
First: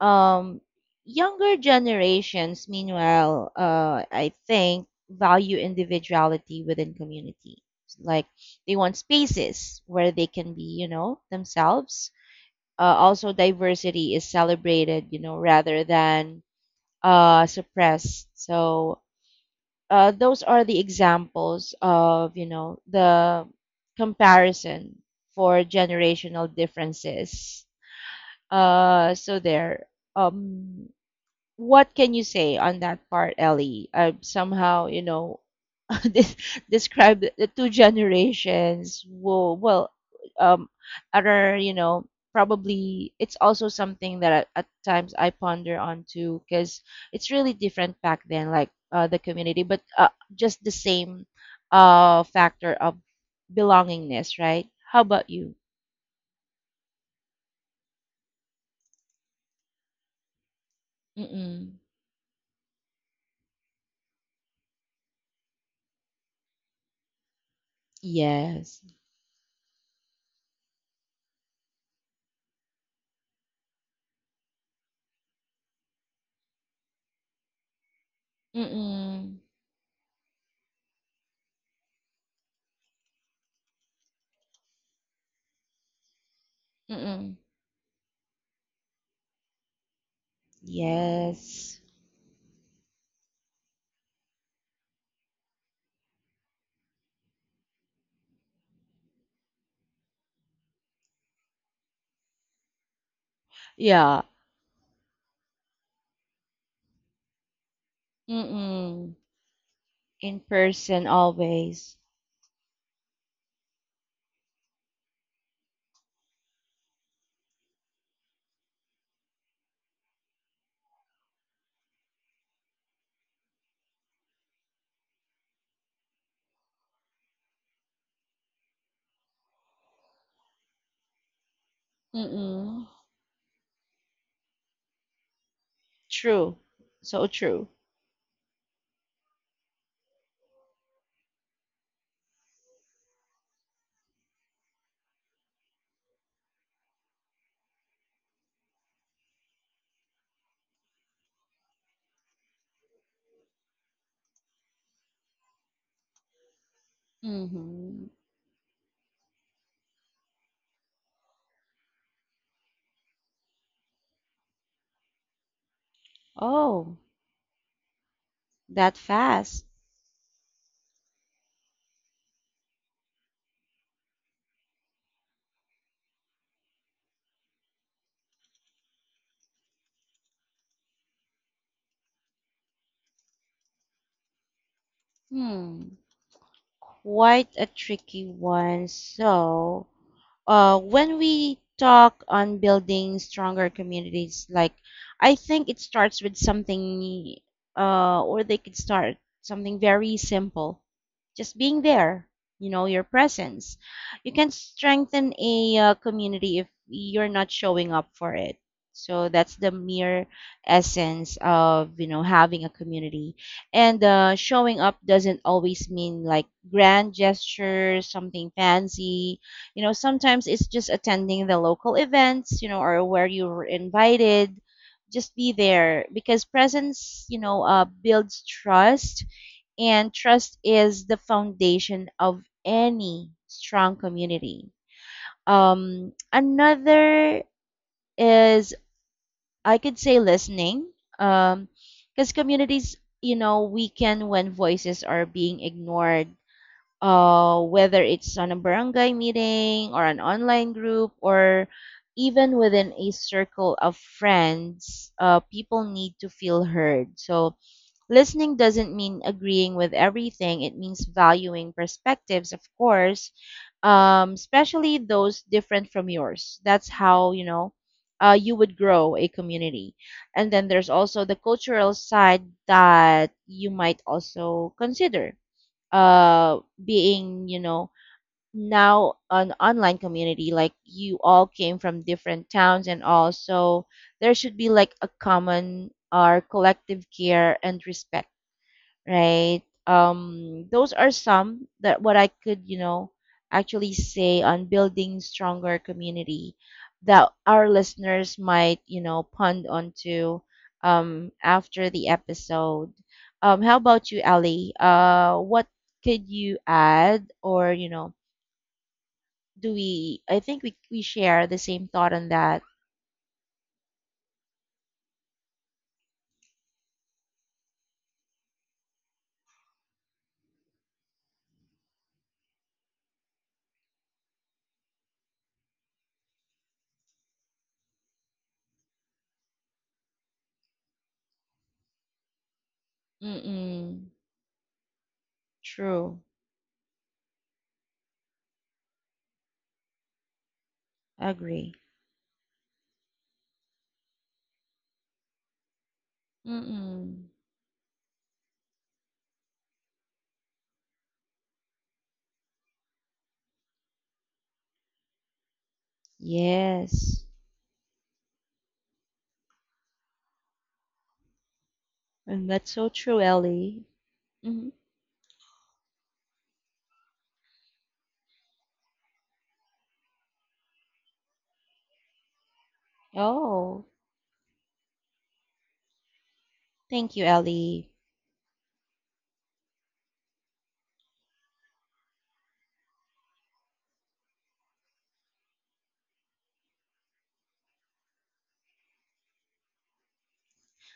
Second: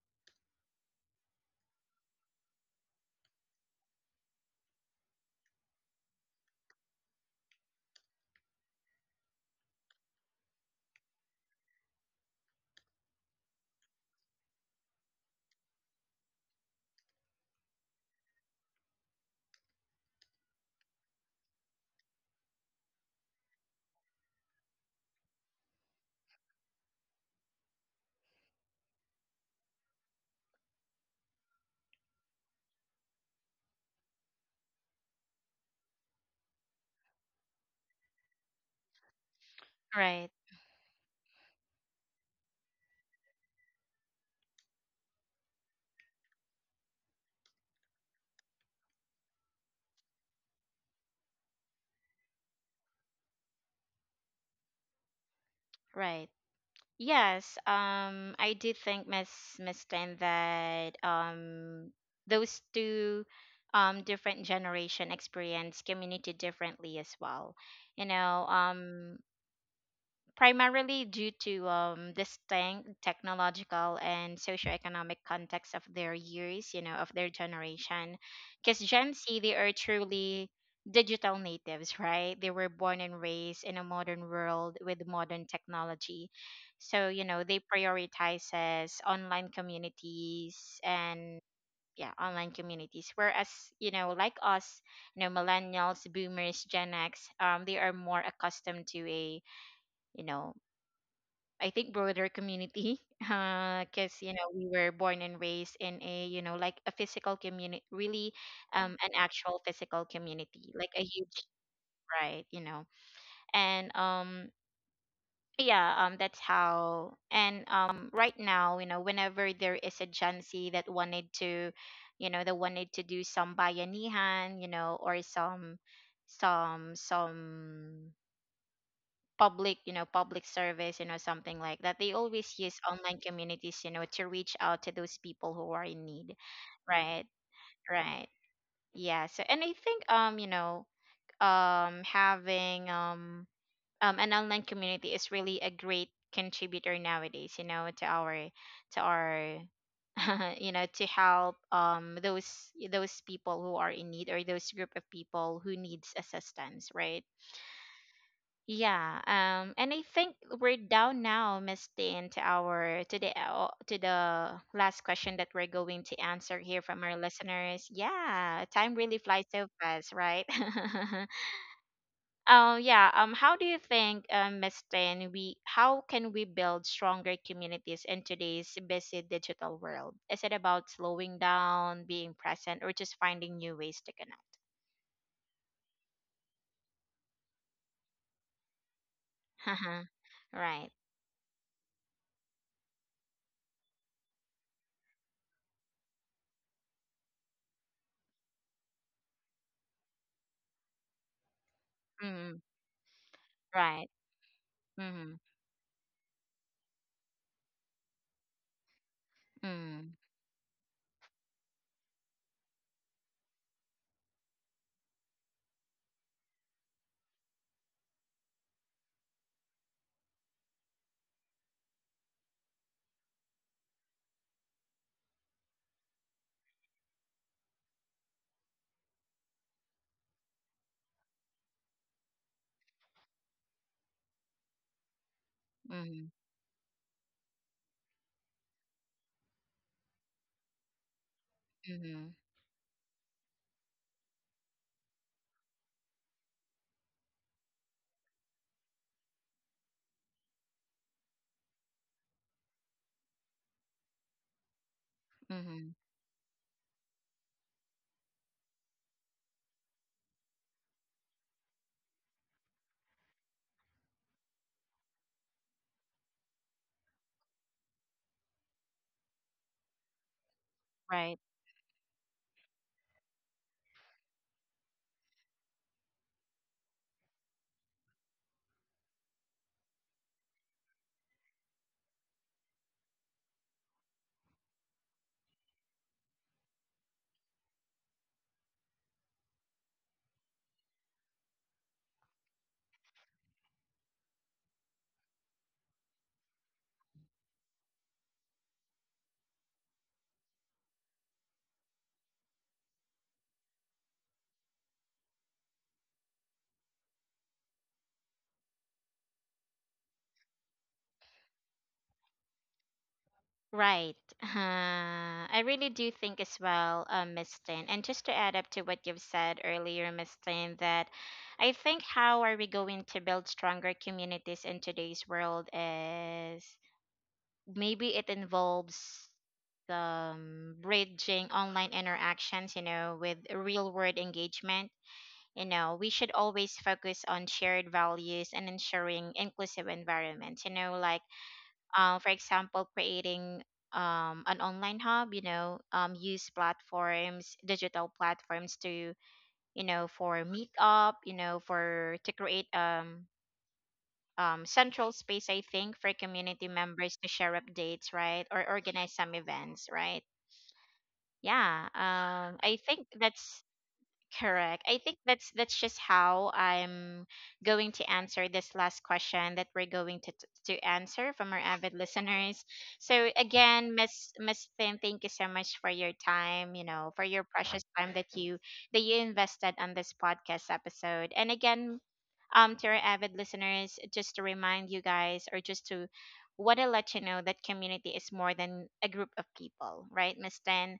S2: um, Younger generations, meanwhile, I think value individuality within community. Like they want spaces where they can be, you know, themselves. Also, diversity is celebrated, you know, rather than suppressed. So those are the examples of, you know, the comparison for generational differences. So there. Um, what can you say on that part, Ellie? Somehow, you know, this, describe the two generations. Well,
S1: Right.
S2: um, you know, probably it's also something that at times I ponder on too, because it's really different back then, like the community, but just the same factor of belongingness, right? How about you?
S1: Right. Yes, I do think Miss Tan, that
S2: Mm-mm.
S1: those two different generation experience community differently as well. You know,
S2: Yes.
S1: primarily due to distinct technological and socioeconomic context of their years, you know, of their generation. Because Gen Z,
S2: Mm-mm.
S1: they are truly digital natives, right? They were born and raised in a modern world with modern technology. So, you
S2: Mm-mm.
S1: know, they prioritize as online communities and
S2: Yes.
S1: yeah, online communities. Whereas, you know, like us, you know, millennials, boomers, Gen X, they are more accustomed to a you know I think broader community because
S2: Yeah.
S1: you know we were born and raised in a you know like a physical community really. An
S2: Mm-mm.
S1: actual physical
S2: In
S1: community, like a
S2: person
S1: huge
S2: always.
S1: pride you know. And Yeah. That's how. And Right now, you know, whenever there is a Gen Z that wanted to, you know, that wanted to do some bayanihan, you know, or some public, you know, public service, you know, something like that, they always use
S2: Mm-mm.
S1: online communities, you know, to reach out to those people who are in need,
S2: True.
S1: right?
S2: So true.
S1: Right. Yeah. So and I think you know, having an online community is really a great contributor nowadays, you know, to our you know, to help those people who are in need, or those group of people who needs assistance, right?
S2: Mm-hmm.
S1: Yeah. And I think we're down now, Miss Tin, to our to the last question that we're going to answer here
S2: Oh,
S1: from our listeners. Yeah, time
S2: that
S1: really flies
S2: fast.
S1: so fast, right? Oh, yeah. How do you think, Miss Tin, we how can we build stronger communities in today's busy digital world? Is it about slowing down, being present, or just finding new ways to connect?
S2: Hmm. Quite a tricky one. So,
S1: Right.
S2: when we talk on building stronger communities, like I think it starts with something, or they could start something very simple, just being there.
S1: Mm,
S2: You know, your presence.
S1: right.
S2: You can strengthen
S1: Mm-hmm.
S2: a community if you're not showing up for it. So that's the
S1: Mm-hmm.
S2: mere essence of you know having a community, and showing up doesn't always mean like grand gestures, something fancy. You know, sometimes it's just attending the local events, you know, or where you were invited. Just be there because presence, you know, builds trust, and trust is the foundation of any strong community.
S1: Mm-hmm.
S2: Another is I could say listening, um,
S1: Mm-hmm.
S2: because communities, you know, weaken when voices are being ignored, whether it's on a barangay meeting or an online group or even within a circle of friends, people
S1: Mm-hmm.
S2: need to feel heard. So, listening doesn't mean agreeing with everything, it means valuing perspectives, of course, especially those different from yours. That's how, you know, you would grow a community. And then there's also
S1: Right.
S2: the cultural side that you might also consider being, you know, now an online community, like you all came from different towns and all, so there should be like a common or collective care and respect, right? Those are some that what I could, you know, actually say on building stronger community that our listeners might, you know, pond onto after the episode. How about you, Ali? What could you add, or you know, do we? I think we share the same thought on that.
S1: Right. I really do think as well, Miss Tin. And just to add up to what you've said earlier, Miss Tin, that I think how are we going to build stronger communities in today's world is maybe it involves bridging online interactions, you know, with real
S2: Mm-mm.
S1: world engagement. You know, we
S2: True.
S1: should always focus on shared values and ensuring inclusive environments. You know, like
S2: Agree.
S1: for example, creating an online hub, you know, use
S2: Mm-mm.
S1: platforms, digital platforms, to you know for meetup, you know, for to create central space, I think, for community members
S2: Yes.
S1: to share updates, right, or organize some events, right? Yeah.
S2: And that's
S1: I
S2: so
S1: think
S2: true,
S1: that's...
S2: Ellie. Mhm.
S1: Correct. I think that's just how I'm going to answer this last question that we're going to answer from our avid listeners. So
S2: Oh,
S1: again, Miss Finn, thank you so much for your time, you know,
S2: thank
S1: for
S2: you,
S1: your precious
S2: Ellie.
S1: time that you invested on this podcast episode. And again, to our avid listeners, just to remind you guys, or just to want to let you know that community is more than a group of people, right, Miss Finn?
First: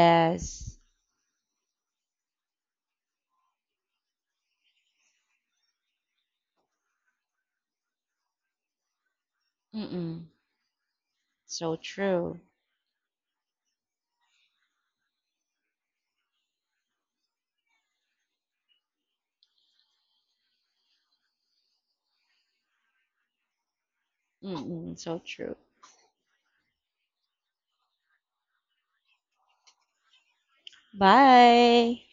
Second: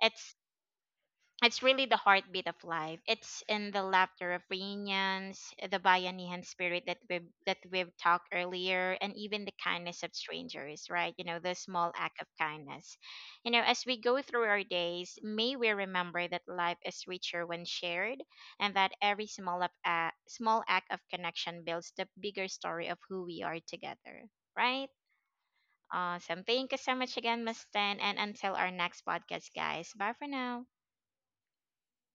S1: It's it's really the heartbeat of life. It's in the laughter of reunions, the Bayanihan spirit that we've talked earlier, and even the kindness of
S2: Mm-mm.
S1: strangers, right? You know, the
S2: So
S1: small act of
S2: true.
S1: kindness. You know, as we go through our days, may we remember that life is richer when shared, and that every small up act, small act of connection builds the bigger story of who we are together, right?
S2: Mm-mm. So true.
S1: Awesome. Thank you so much again, Miss Ten, and until our next podcast, guys. Bye for now.
S2: Bye.